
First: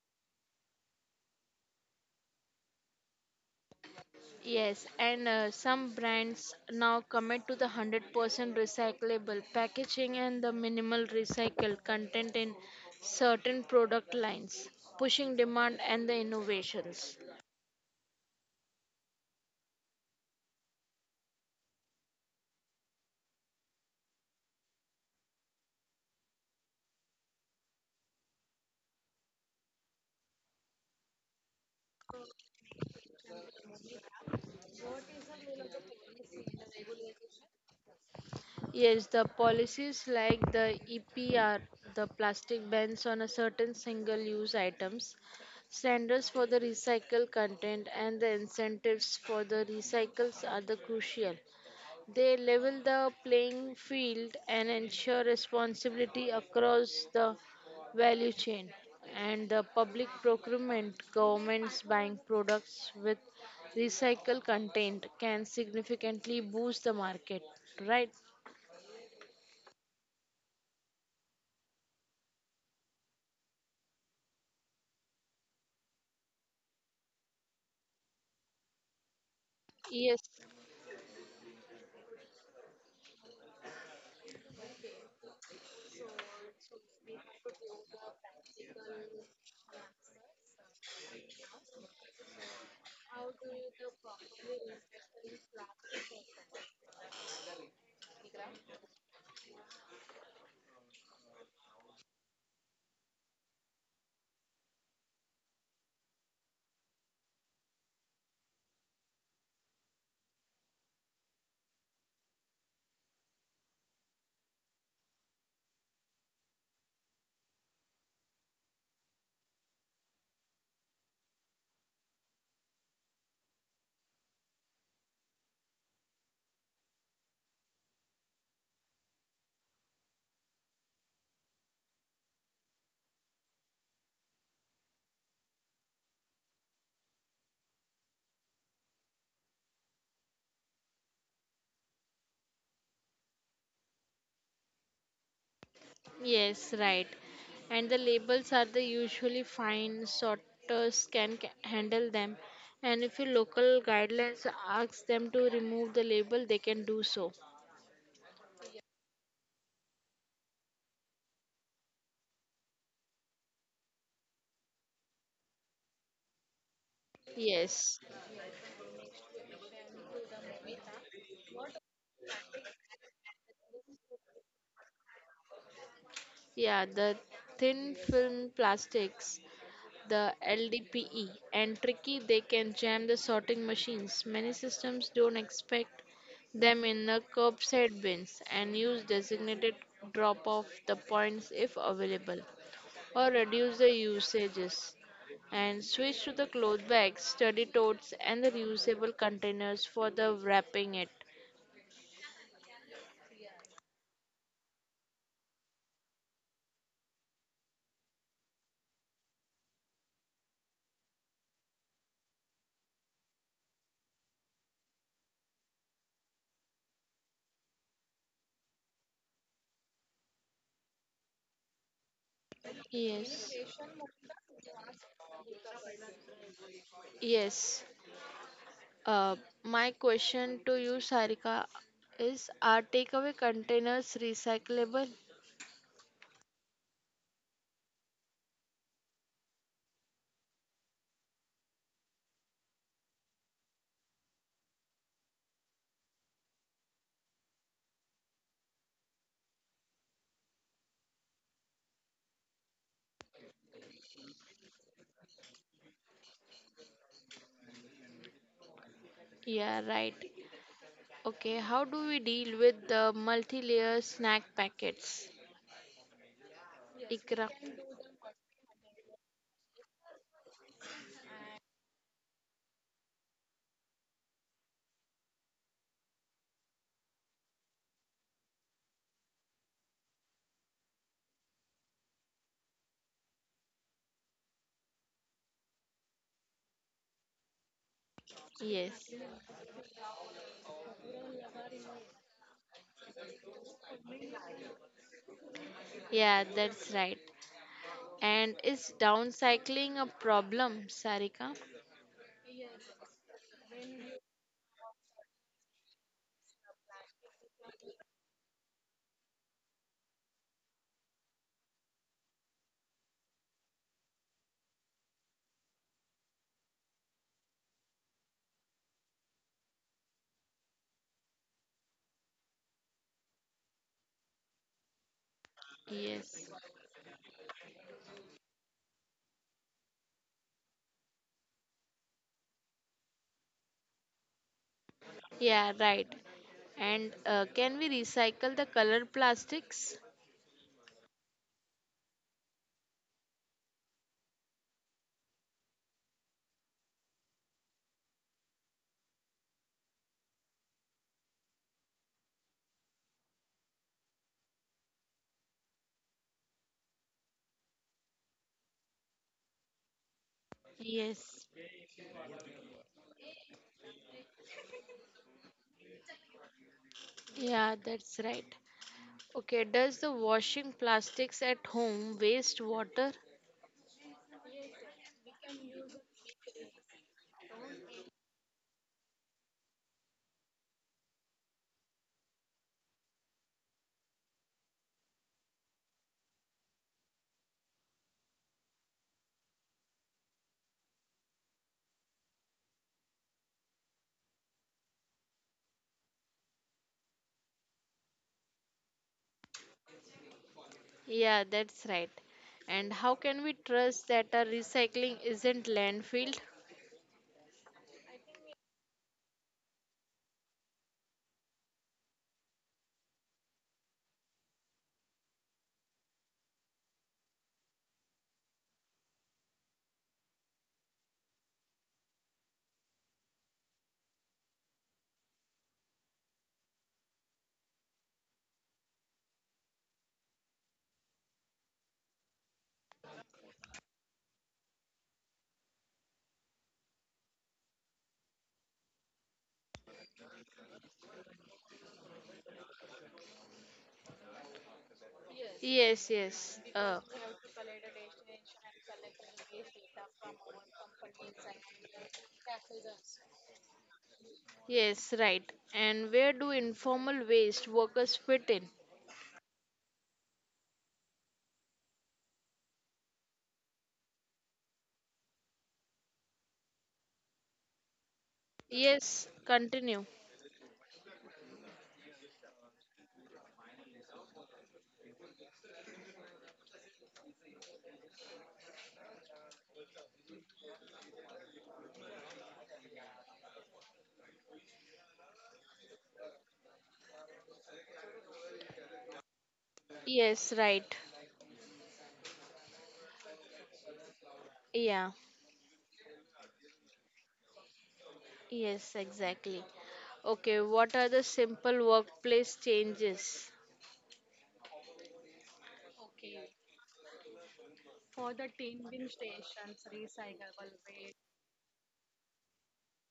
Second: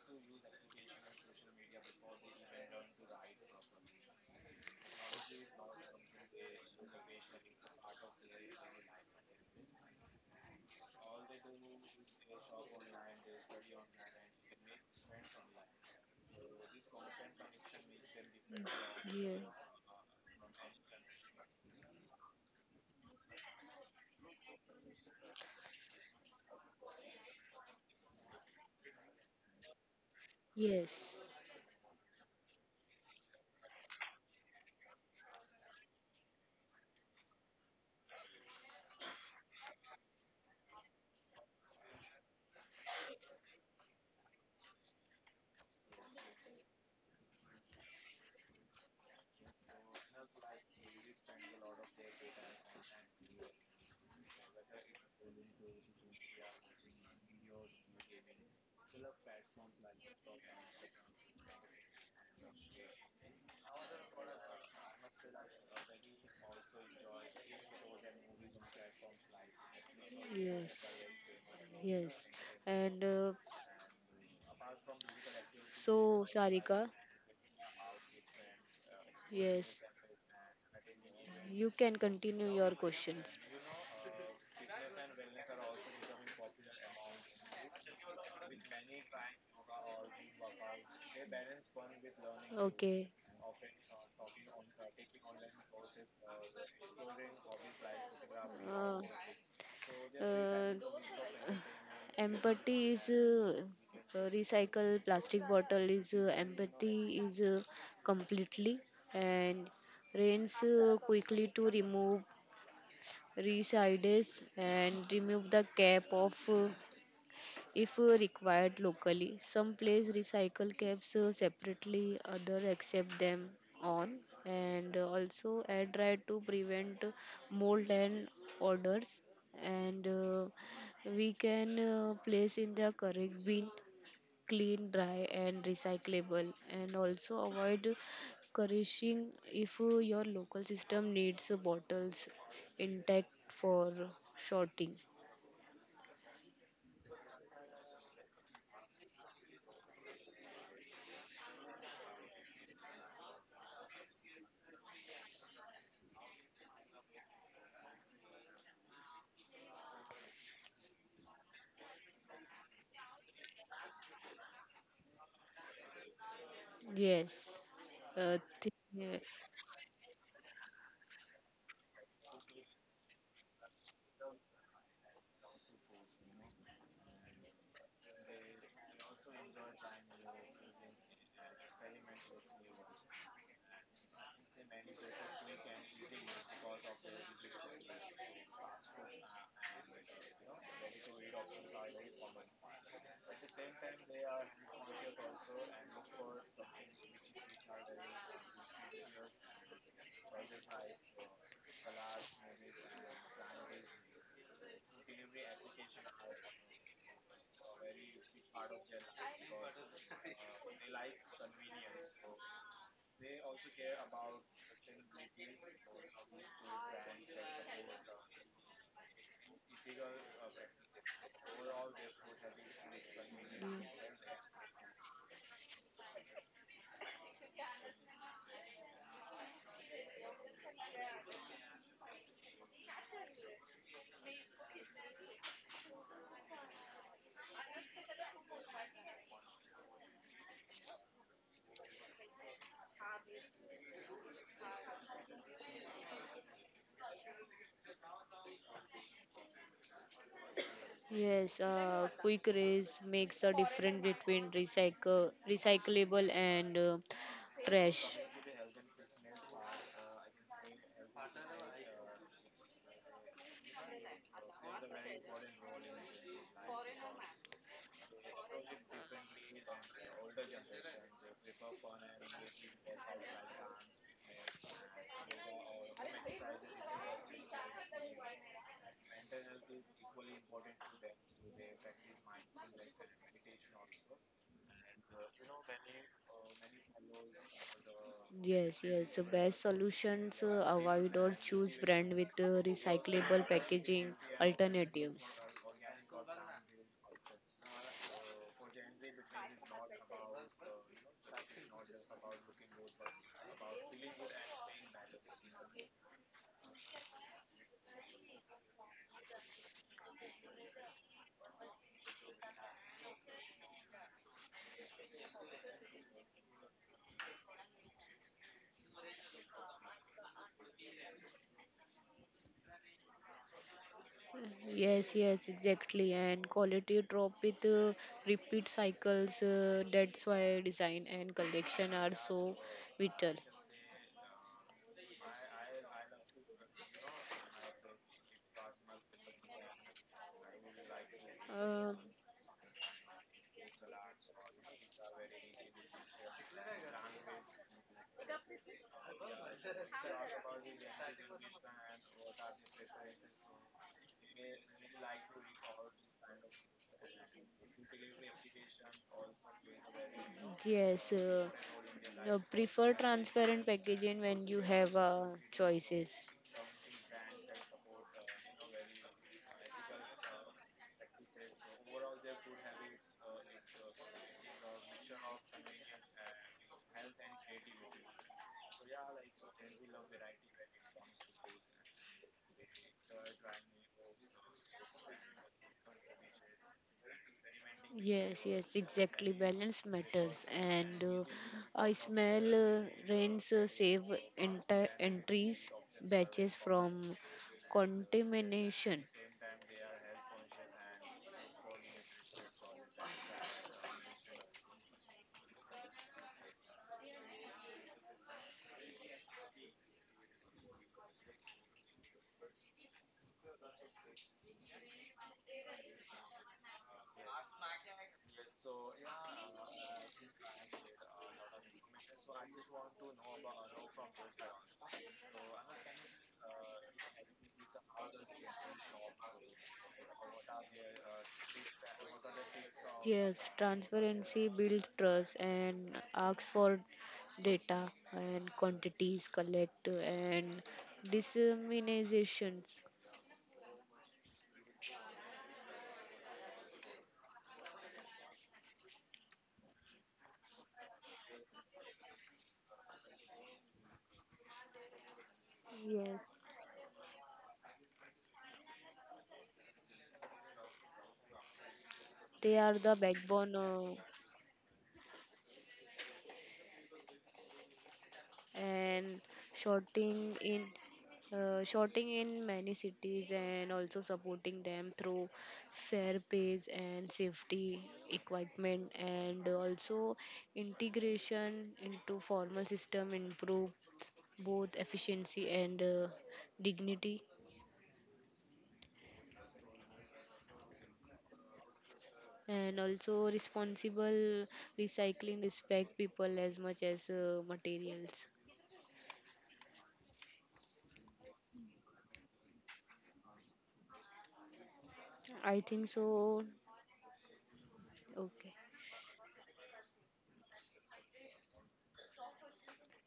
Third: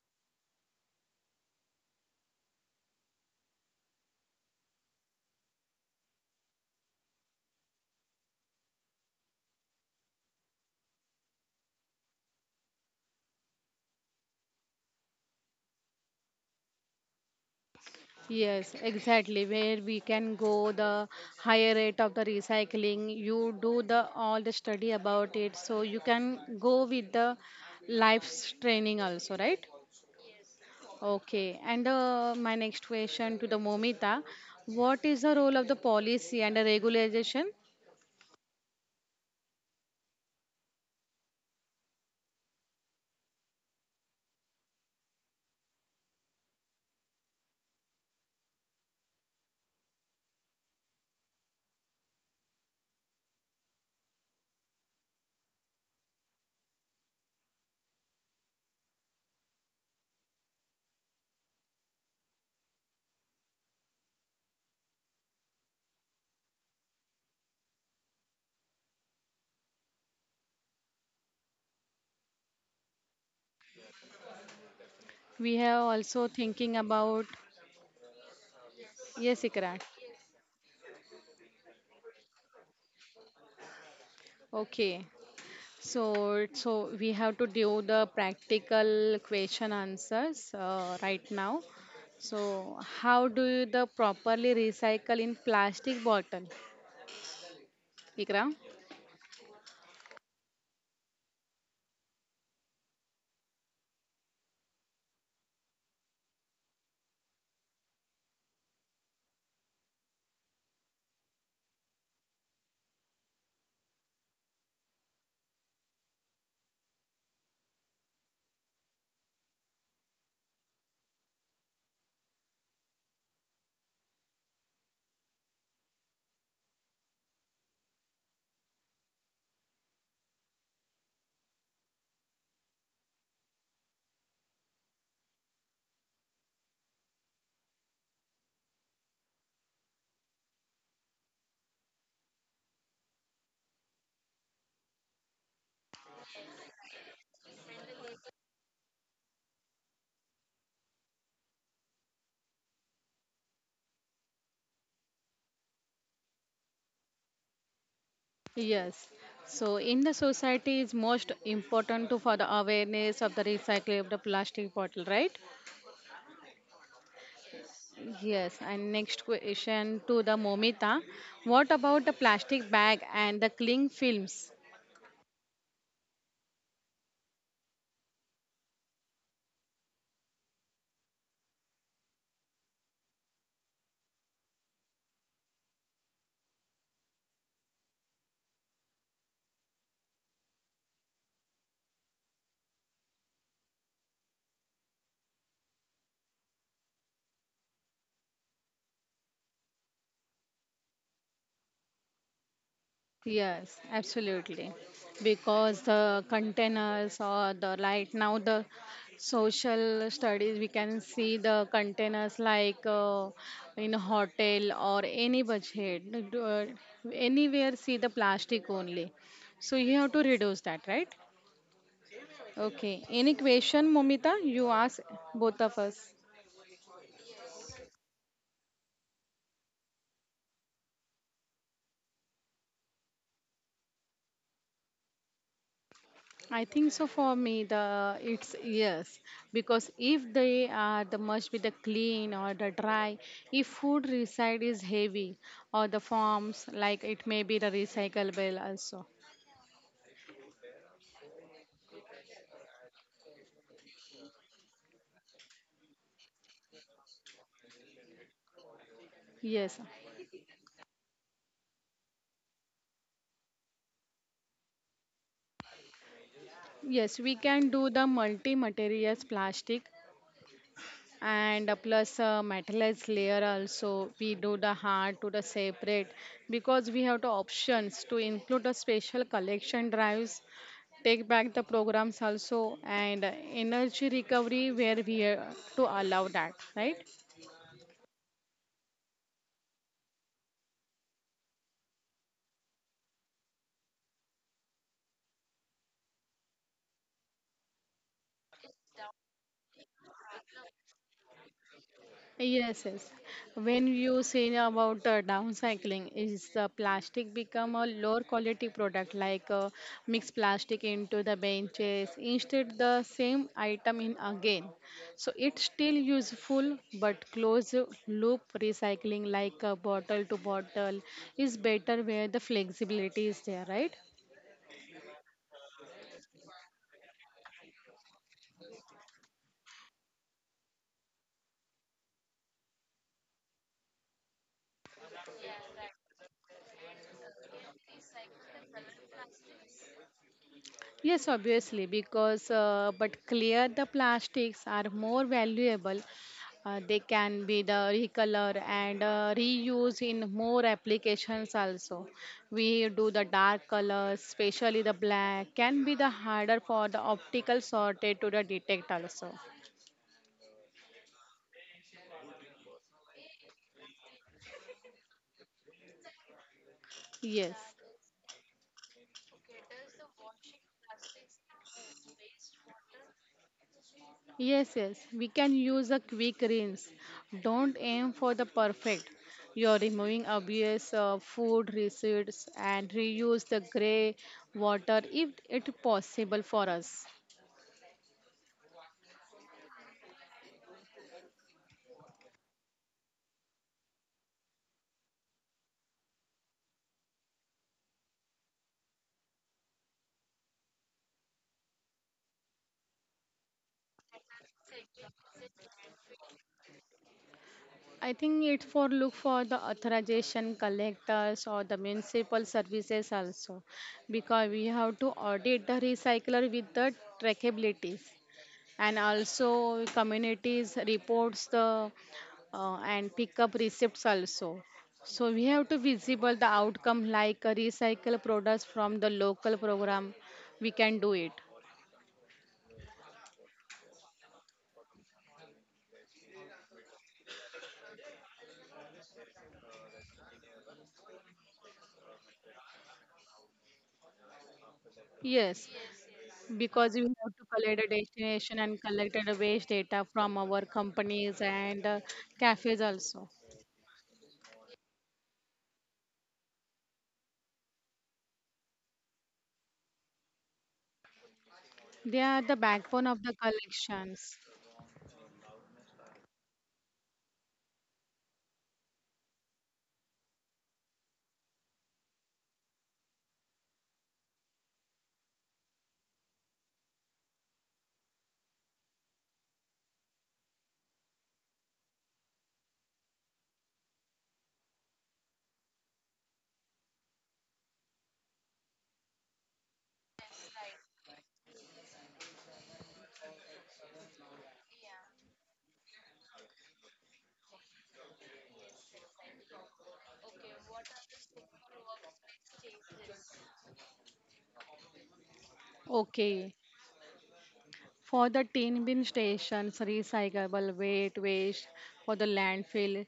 Speaker 3: Yes, and some brands now commit to the 100% recyclable packaging and the minimal recycled content in certain product lines, pushing demand and the innovations.
Speaker 2: Yes,
Speaker 1: Yeah.
Speaker 2: exactly. Where we can go, the higher rate of the recycling, you do the all the study about it, so you can go with the life's training also, right?
Speaker 1: Yes,
Speaker 2: Okay. And my next question to the Momita, what is the role of the policy and the regulation?
Speaker 3: Yes, the policies like the EPR, the plastic bans on a certain single use items, standards for the recycled content, and the incentives for the recycles are the crucial. They level the playing field and ensure responsibility across the value chain and the public procurement governments buying products with recycled content can significantly boost the market, right?
Speaker 1: yes, yes. And
Speaker 2: We have
Speaker 1: so,
Speaker 2: also thinking
Speaker 1: Sarika,
Speaker 2: about yes,
Speaker 1: yes,
Speaker 2: Ikra.
Speaker 3: Yes,
Speaker 1: you can continue your questions.
Speaker 2: Okay. So, so we have to do the practical question answers right now. So,
Speaker 1: Okay.
Speaker 2: how do you the properly recycle in plastic bottle, Vikram?
Speaker 1: Uh, uh, Empathy is recycle plastic bottle is empathy is completely, and rinse quickly to remove resides, and remove the cap of. If required locally. Some place recycle caps separately, other accept them on, and also air dry to prevent mold and odors, and we can place in the correct bin, clean, dry, and recyclable, and also avoid coercing if your local system needs bottles intact for sorting.
Speaker 3: yes, right. And the labels are the usually fine, sorters can handle them. And if your local guidelines asks them to remove the label, they can do so.
Speaker 2: Yes. So, in the society, it's most important to for the awareness of the recycling of the plastic bottle, right?
Speaker 1: Yes,
Speaker 3: Yes,
Speaker 1: uh, thi-
Speaker 2: Yes.
Speaker 1: yeah.
Speaker 2: And next question to the Momita. What about the plastic bag and the cling films?
Speaker 3: yeah, the thin film plastics, the LDPE, and tricky they can jam the sorting machines. Many systems don't expect them in the curbside bins and use designated drop off the points if available, or reduce the usages and switch to the cloth bags, study totes, and the reusable containers for the wrapping it.
Speaker 2: Yes, absolutely. Because the containers or the like now the social studies, we can see the containers like in a hotel or any budget, uh, anywhere see the plastic only. So you have to reduce that, right? Okay. Any
Speaker 3: Yes,
Speaker 1: Mm.
Speaker 2: question, Momita? You ask both of us.
Speaker 3: yes. Uh, my question to you, Sarika, is are takeaway containers recyclable?
Speaker 2: I think so for me the it's yes, because if they are the must be the clean or the dry, if food reside is heavy or the forms like it may be the recyclable also.
Speaker 1: Yes, quick raise makes a difference between recycle, recyclable, and trash.
Speaker 2: Yes,
Speaker 3: Yeah, right. Okay, how do we deal with the multi-layer snack packets,
Speaker 2: yes, we
Speaker 3: Ikra?
Speaker 2: can do the multi materials plastic and plus metallized layer also, we do the hard to the separate because we have the options to include the special collection drives, take back the programs also, and energy recovery where we are to allow that, right?
Speaker 1: Yes,
Speaker 3: Yes.
Speaker 1: yes. The best solutions avoid or choose brand with recyclable packaging alternatives.
Speaker 3: Yeah, that's right. And is downcycling a problem, Sarika?
Speaker 2: Yes, yes. When you say about the downcycling, is the plastic become a lower quality product like mix plastic into the benches instead the same item in again. So it's still useful, but closed loop recycling like bottle to bottle is better where the flexibility is there, right?
Speaker 1: Yes, yes, exactly. And
Speaker 3: Yes.
Speaker 1: quality drop with repeat cycles. That's why design and collection are so vital.
Speaker 3: Yeah, right. And can we recycle the color plastics?
Speaker 2: Yes,
Speaker 1: Uh,
Speaker 2: obviously, because but clear the plastics are more valuable. They can be the recolor and reuse in more applications also. We do the dark colors, especially the black, can be the harder for the optical sorted to the detect also.
Speaker 1: yes,
Speaker 3: Yes.
Speaker 1: prefer transparent packaging when you have choices.
Speaker 2: Yes.
Speaker 3: Yeah, that's right. Okay, does the washing plastics at home waste water?
Speaker 2: Yes, yes, we can use a quick rinse. Don't aim for the perfect. You're removing obvious food residues and reuse the gray water if it possible for us.
Speaker 1: Yes, yes, exactly. Balance matters, and I smell rains save entries batches from contamination.
Speaker 3: Yeah, that's right. And how can we trust that our recycling isn't landfilled?
Speaker 2: I think it for look for the authorization collectors or the municipal services also, because we have to audit the recycler with the trackabilities, and also communities reports the and pick up receipts also, so we have to visible the outcome like recycle products from the local program we can do it.
Speaker 1: Yes, transparency builds trust and asks for data and quantities collect and disseminations.
Speaker 2: Yes,
Speaker 3: Yes,
Speaker 2: because we
Speaker 3: yes.
Speaker 2: have to collect a destination and collect the waste data from our companies and cafes also.
Speaker 3: Yes, right.
Speaker 1: Yes,
Speaker 3: And where do informal waste workers fit in?
Speaker 2: They are the
Speaker 1: they are the
Speaker 2: backbone of the
Speaker 1: backbone,
Speaker 2: collections.
Speaker 1: and
Speaker 3: Yes,
Speaker 1: shorting
Speaker 3: continue.
Speaker 1: in shorting in many cities, and also supporting them through fair pays and safety equipment, and also integration into formal system improve both efficiency and dignity,
Speaker 3: Yes, right.
Speaker 1: and also responsible
Speaker 3: Yeah.
Speaker 1: recycling respect people as much as materials.
Speaker 3: Yes, exactly. Okay, what are the simple workplace changes?
Speaker 1: I think so.
Speaker 2: Okay. For the
Speaker 1: Okay.
Speaker 2: tin bin stations, recyclable weight waste for the landfill,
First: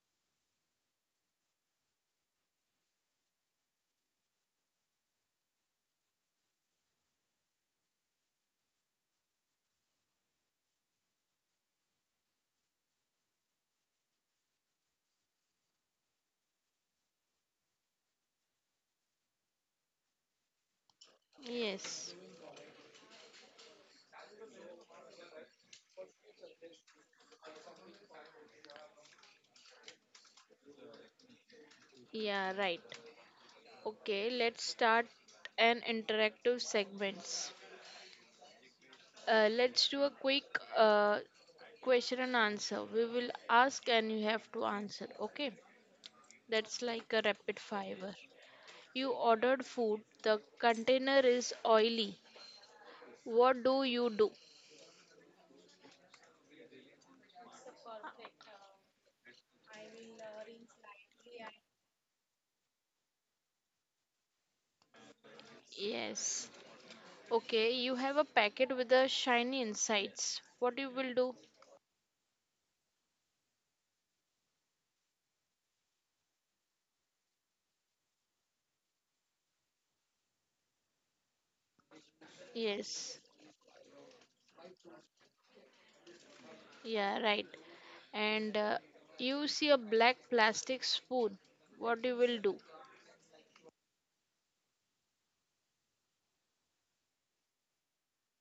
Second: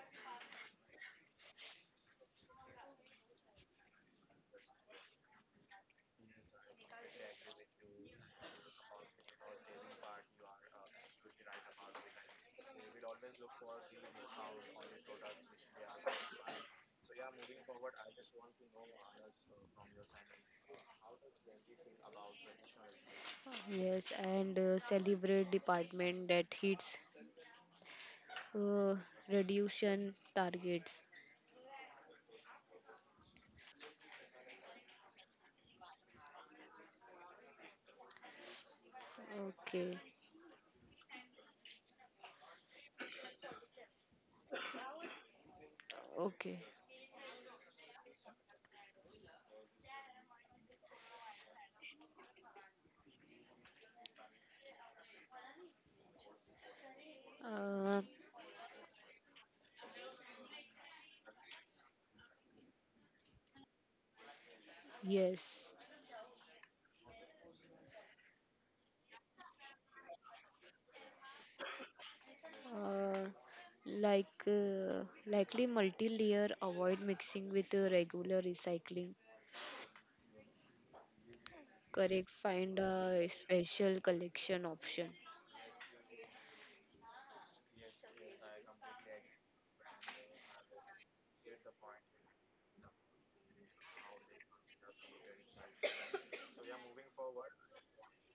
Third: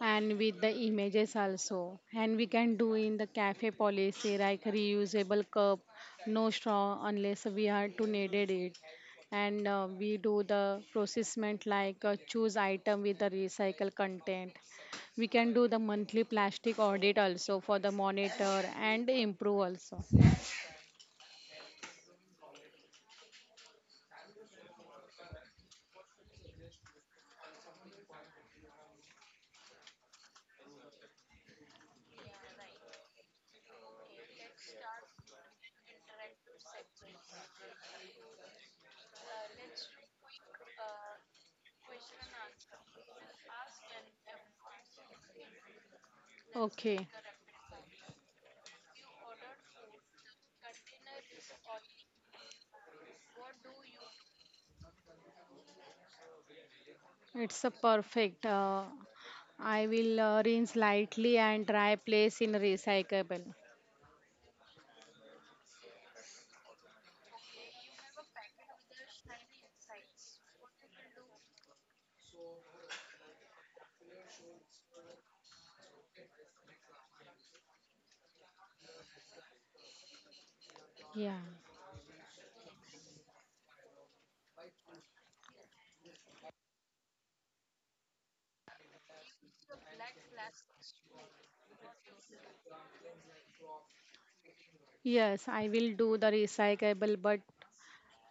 Speaker 2: and with the images also, and we can do in the cafe policy like reusable cup, no straw unless we are to needed it, and we do the processment like choose item with the recycle content. We can do the monthly plastic audit also for the monitor and improve also.
Speaker 3: Yes.
Speaker 1: Yes, and celebrate department that hits uh, reduction targets.
Speaker 3: Yeah, right. Okay, let's start an interactive segments.
Speaker 1: Okay,
Speaker 3: Let's do a quick uh, question and answer. We will ask and you have to answer. Okay,
Speaker 1: okay.
Speaker 3: that's
Speaker 2: Okay,
Speaker 3: like a rapid fire. You ordered food, the container is oily. What do you do?
Speaker 2: it's a
Speaker 1: Uh,
Speaker 2: perfect I will rinse lightly and dry place in recyclable.
Speaker 1: yes.
Speaker 3: Yes. Okay, you have a packet with the shiny insides. What you will do?
Speaker 1: Uh, like likely multi-layer, avoid mixing with regular recycling.
Speaker 2: Yeah.
Speaker 1: Correct. Find
Speaker 3: Yes.
Speaker 1: a special collection option.
Speaker 3: Yeah, right. And you see a black plastic spoon. What you will do?
Speaker 2: Yes, I will do the recyclable but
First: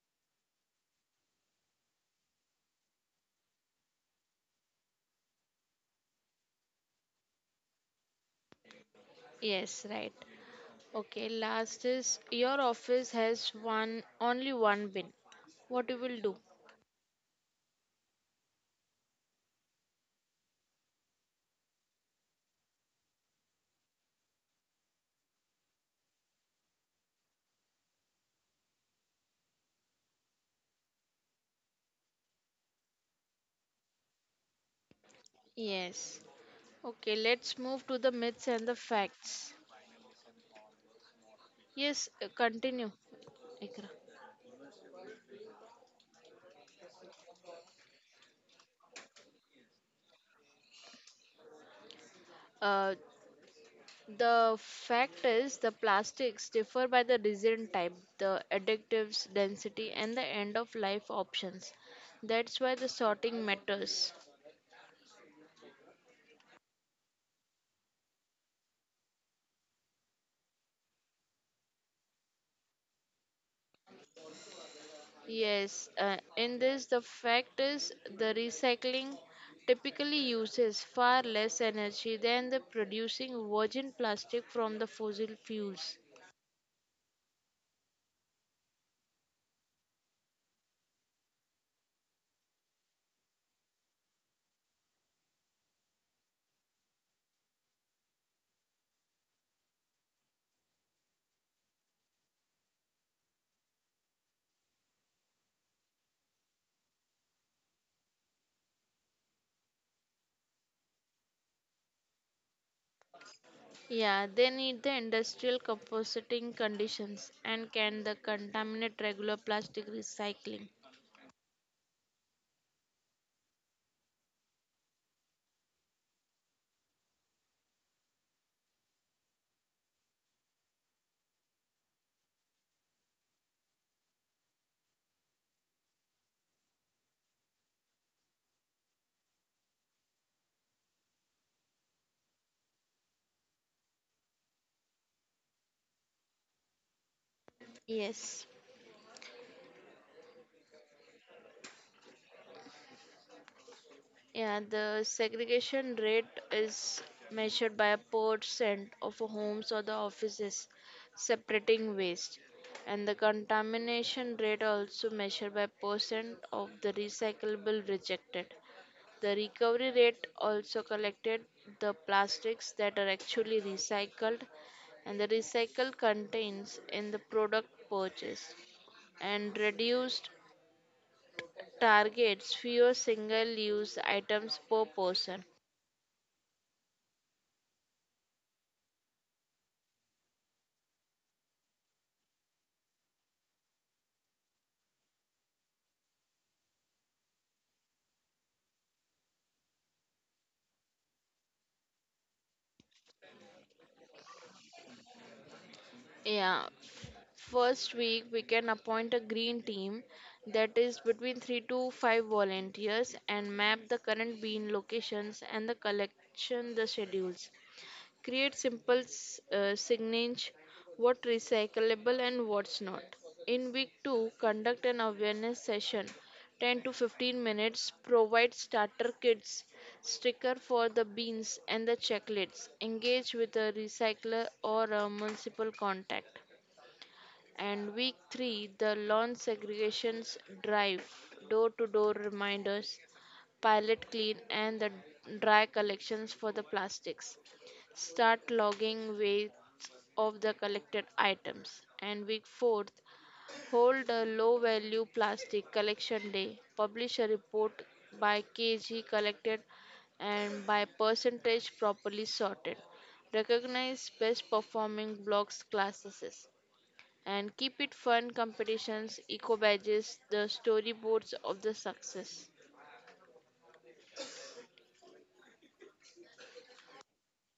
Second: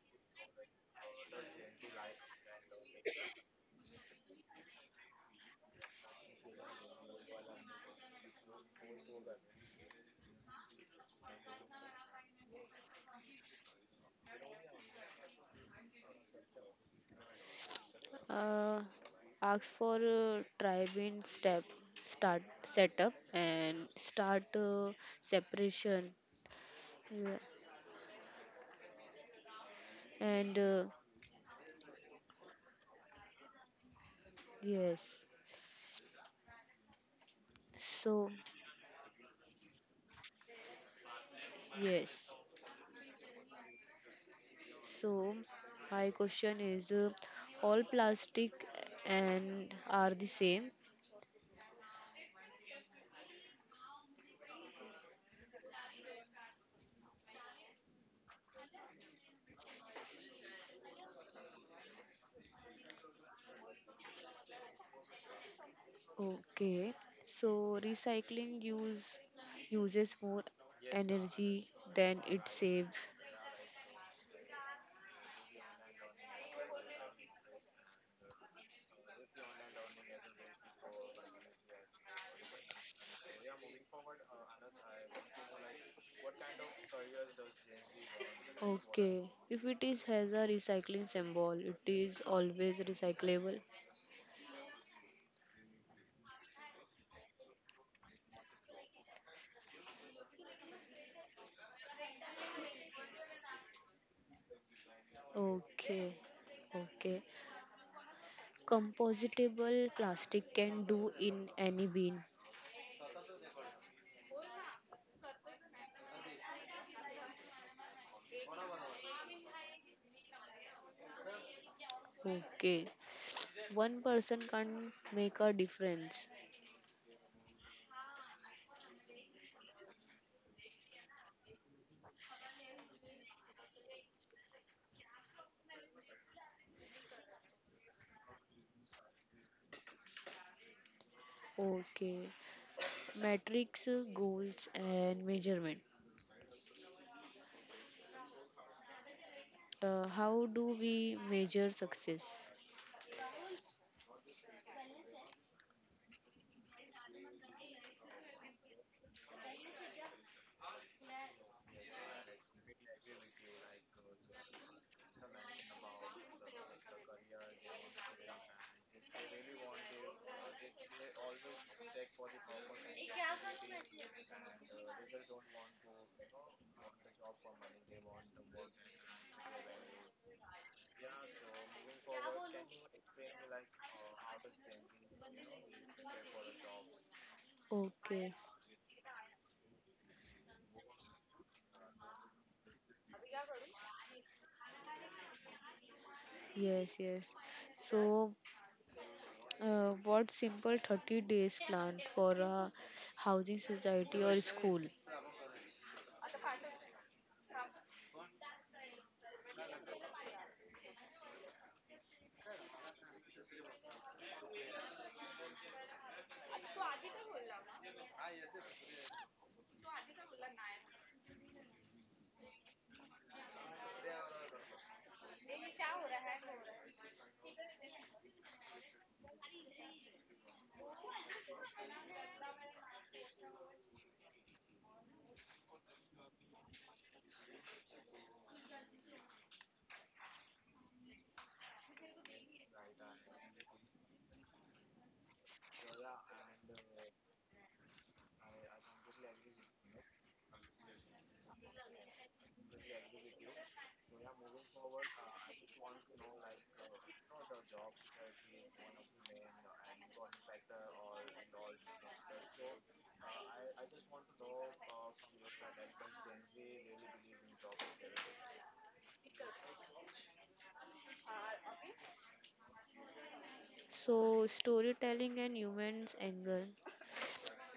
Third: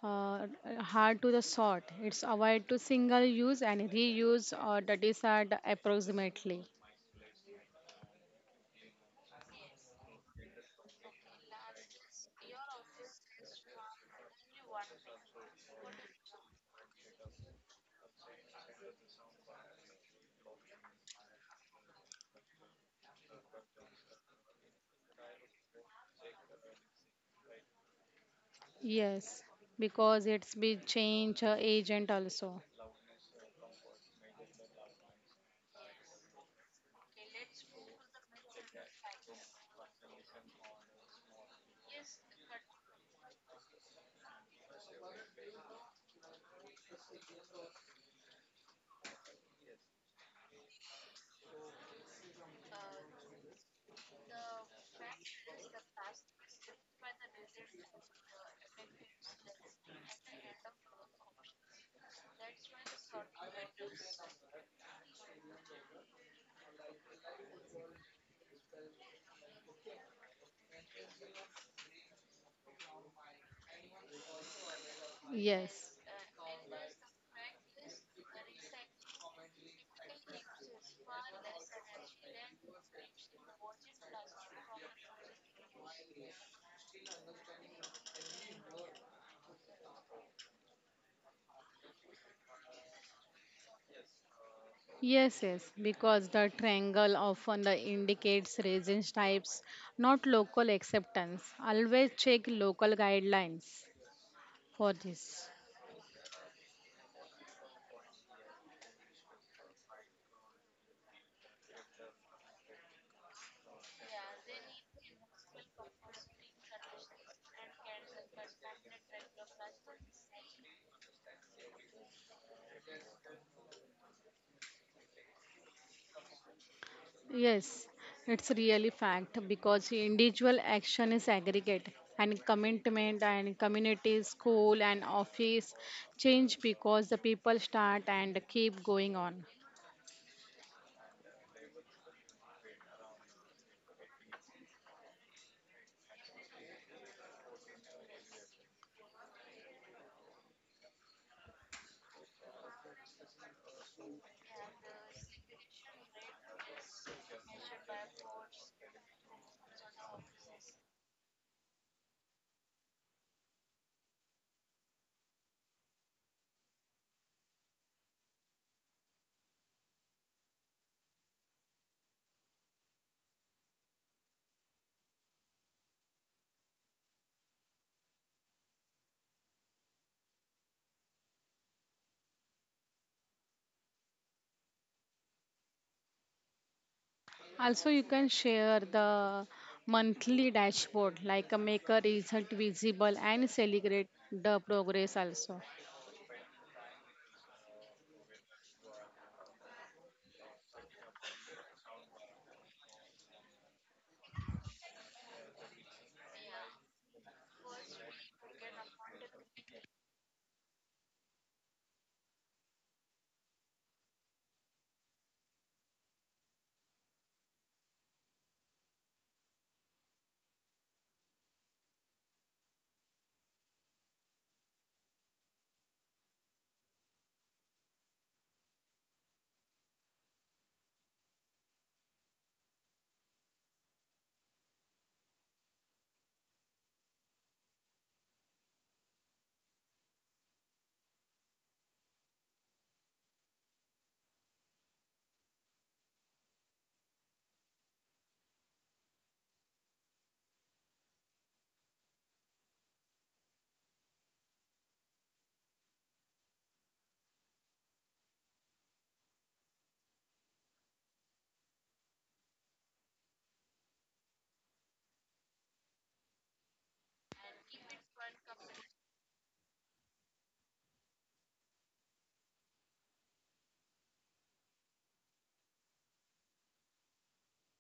Speaker 2: uh, hard to the sort. It's avoid to single use and reuse or the discard approximately.
Speaker 3: Yes, right. Okay, last is your office has one only one bin. What you will do?
Speaker 1: Uh, ask for tri-bin step, start setup and start separation. Yeah.
Speaker 2: Yes, because
Speaker 1: And
Speaker 2: it's be change agent also.
Speaker 1: yes,
Speaker 3: Yes. Okay, let's move
Speaker 1: so
Speaker 3: to the myths and the facts.
Speaker 1: yes,
Speaker 3: Yes, continue, Ikra.
Speaker 1: so my question is, all plastic and are the same?
Speaker 3: Uh, the fact is, the plastics differ by the resin type, the additives density, and the end of life options. That's why the sorting matters.
Speaker 1: Okay. So recycling uses more energy than it saves.
Speaker 2: Yes.
Speaker 3: Yes, in this, the fact is, the recycling typically uses far less energy than the producing virgin plastic from the fossil fuels.
Speaker 1: Okay. If it is has a recycling symbol, it is always recyclable.
Speaker 2: Yes, yes, because the triangle often the indicates resin types, not local acceptance. Always check local guidelines for this.
Speaker 1: Okay, okay. Compostable plastic can do in any bin.
Speaker 3: Yeah, they need the industrial compositing conditions and can the contaminate regular plastic recycling.
Speaker 1: Okay. One person can make a difference.
Speaker 2: Yes, it's really fact because individual action is aggregate and commitment and community, school and office change because the people start and keep going on.
Speaker 1: Okay. Metrics, goals, and measurement.
Speaker 3: Yes.
Speaker 1: How do we measure success?
Speaker 3: Yeah, the segregation rate is measured by a percent of homes or the offices separating waste, and the contamination rate also measured by percent of the recyclable rejected. The recovery rate also collected the plastics that are actually recycled and the recycled contains in the product purchased and reduced targets fewer single use items per person.
Speaker 2: Also, you can
Speaker 1: Okay.
Speaker 2: share the monthly dashboard, like a make a result visible and celebrate the progress also.
Speaker 1: Yes, yes. So, what simple 30 days plan for a housing society or school?
Speaker 3: Yeah, first week we can appoint a green team that is between 3 to 5 volunteers and map the current bean locations and the collection the schedules. Create simple signage what recyclable and what's not. In week 2, conduct an awareness session 10 to 15 minutes. Provide starter kits, sticker for the beans and the checklists. Engage with a recycler or a municipal contact. And week 3, the lawn segregations drive, door to door reminders, pilot clean, and the dry collections for the plastics. Start logging weights of the collected items. And week 4, hold a low value plastic collection day. Publish a report by kg collected and by percentage properly sorted. Recognize best performing blocks classes and keep it fun competitions, eco badges, the storyboards of the success.
Speaker 1: So, storytelling and humans angle.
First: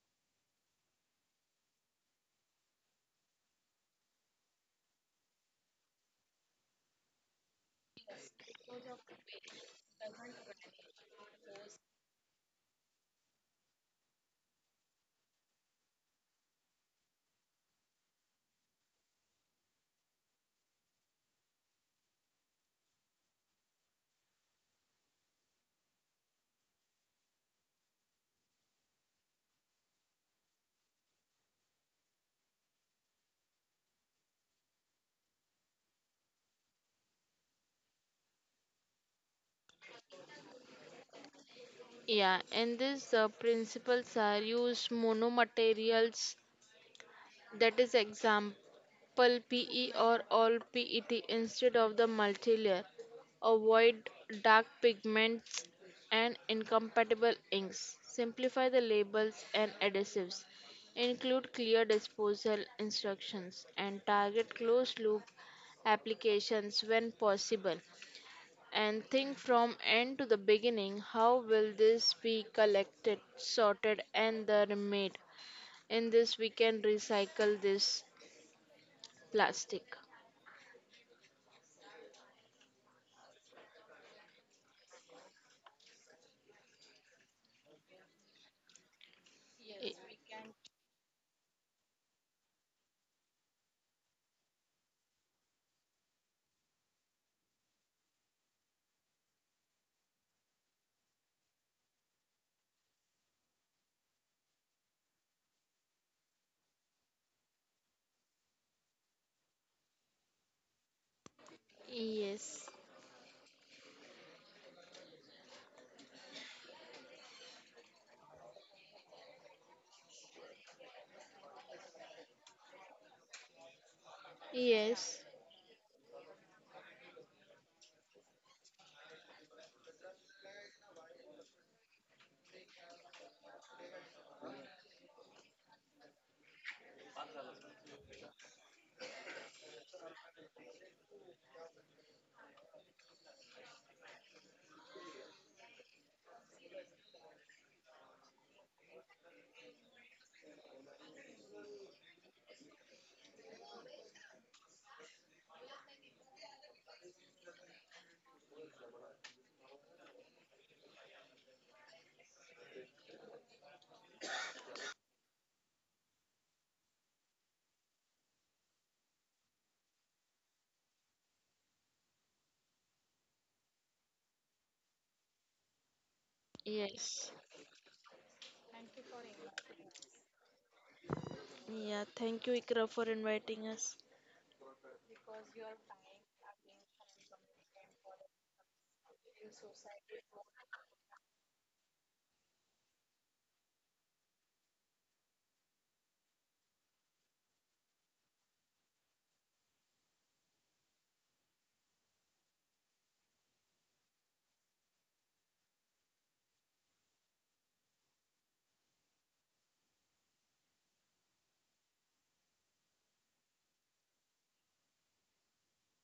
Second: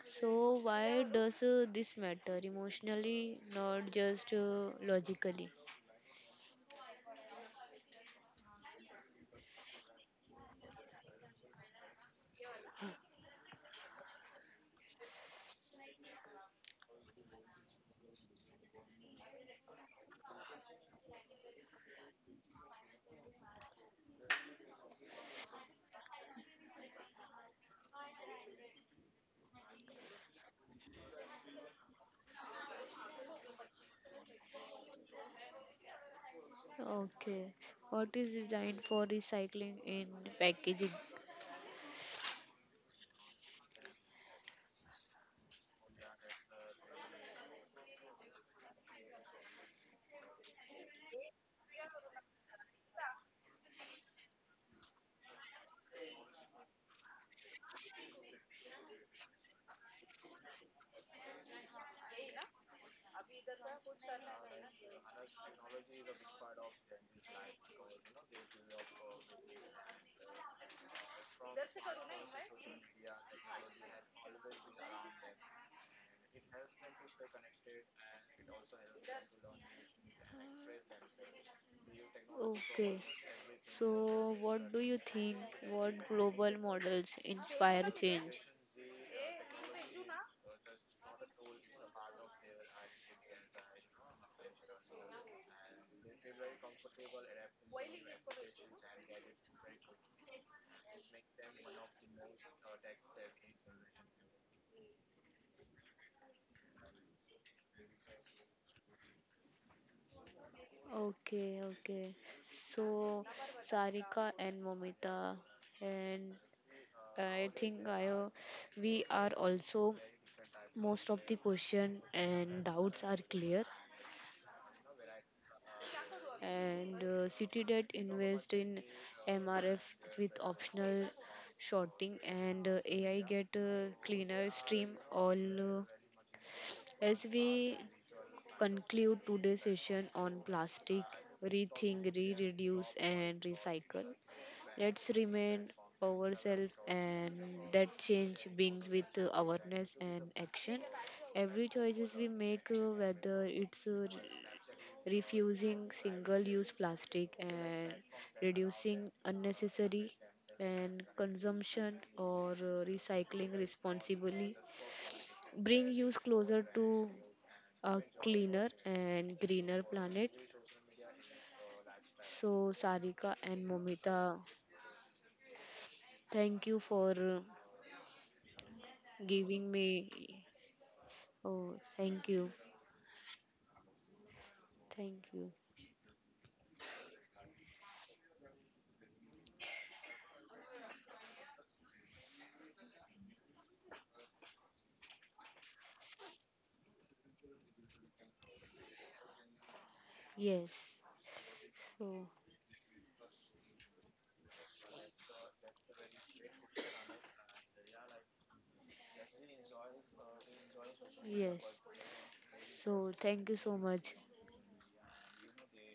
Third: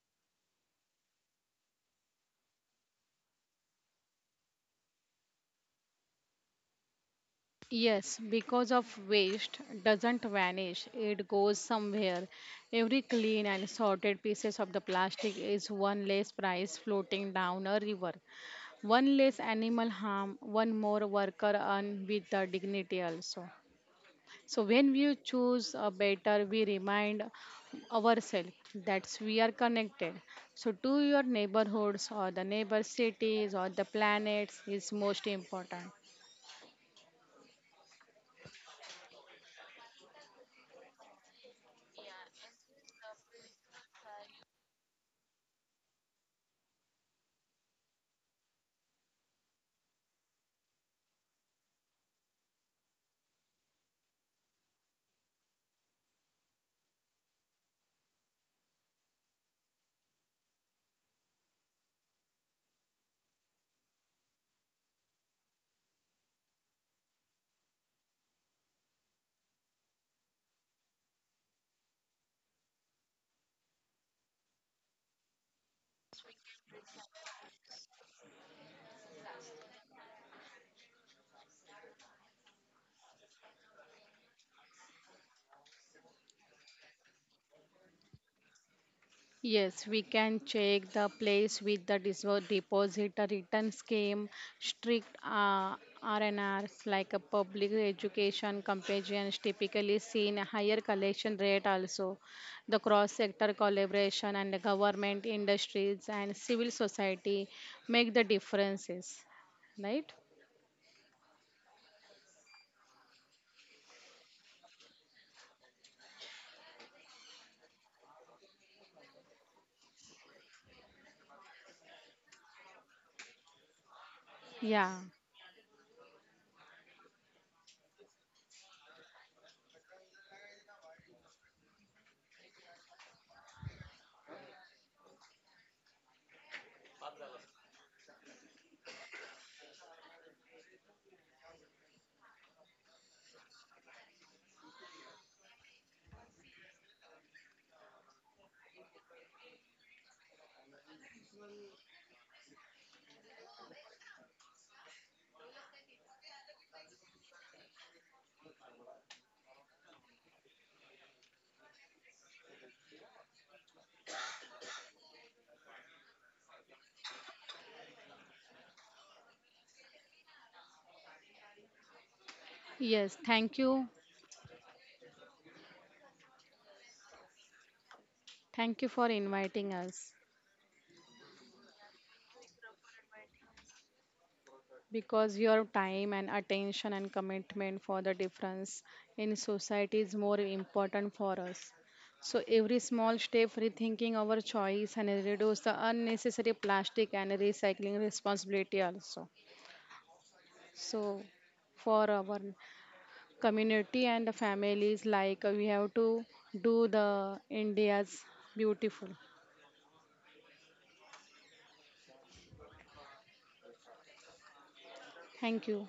Speaker 1: So, why does this matter emotionally, not just logically?
Speaker 2: Yes, because of waste doesn't vanish, it goes somewhere. Every clean and sorted pieces of the plastic is one less price floating down a river. One less animal harm, one more worker earned with the dignity also. So when we choose a better, we remind ourselves that we are connected. So to your neighborhoods or the neighbor cities or the planets is most important.
Speaker 1: Okay, what is designed for recycling in packaging?
Speaker 3: Yeah, in this the principles are use mono materials that is example Triple PE or all PET instead of the multilayer. Avoid dark pigments and incompatible inks. Simplify the labels and adhesives. Include clear disposal instructions and target closed loop applications when possible. And think from end to the beginning how will this be collected, sorted, and then remade? In this, we can recycle this plastic.
Speaker 1: Okay, so what do you think? What global models inspire change?
Speaker 2: Yes, we can check the place with the deposit a return scheme, strict RNRs like a public education companions typically seen a higher collection rate also. The cross-sector collaboration and the government industries and civil society make the differences, right?
Speaker 1: Okay, okay.
Speaker 3: Yes,
Speaker 1: So, Sarika and Momita, and I think I we are also most of the question and doubts are clear.
Speaker 2: Yeah.
Speaker 3: yes,
Speaker 1: And CityDebt invest in MRF with optional shorting, and AI get cleaner stream all. As we conclude today's session on plastic, rethink, re-reduce, and recycle. Let's remind ourselves and that change brings with awareness and action. Every choices we make, whether it's refusing single-use plastic and reducing unnecessary and consumption, or recycling responsibly, bring you closer to a cleaner and greener planet. So, Sarika
Speaker 2: Yes,
Speaker 1: and
Speaker 2: thank you.
Speaker 1: Momita, thank you for
Speaker 3: yes.
Speaker 2: Thank you for
Speaker 1: giving
Speaker 2: inviting us,
Speaker 1: me. Oh,
Speaker 3: Yeah,
Speaker 1: thank
Speaker 3: thank you,
Speaker 1: you.
Speaker 3: Ikra, for inviting us.
Speaker 1: Thank
Speaker 2: because
Speaker 1: you.
Speaker 2: your time and attention and commitment for the difference in society is more important for us. So every small step rethinking our choice and reduce the unnecessary plastic and recycling responsibility also.
Speaker 1: Yes.
Speaker 2: So for
Speaker 1: So,
Speaker 2: our community and the families like we have to do the India's beautiful.
Speaker 1: yes. So, thank you so much.
Speaker 2: Thank you.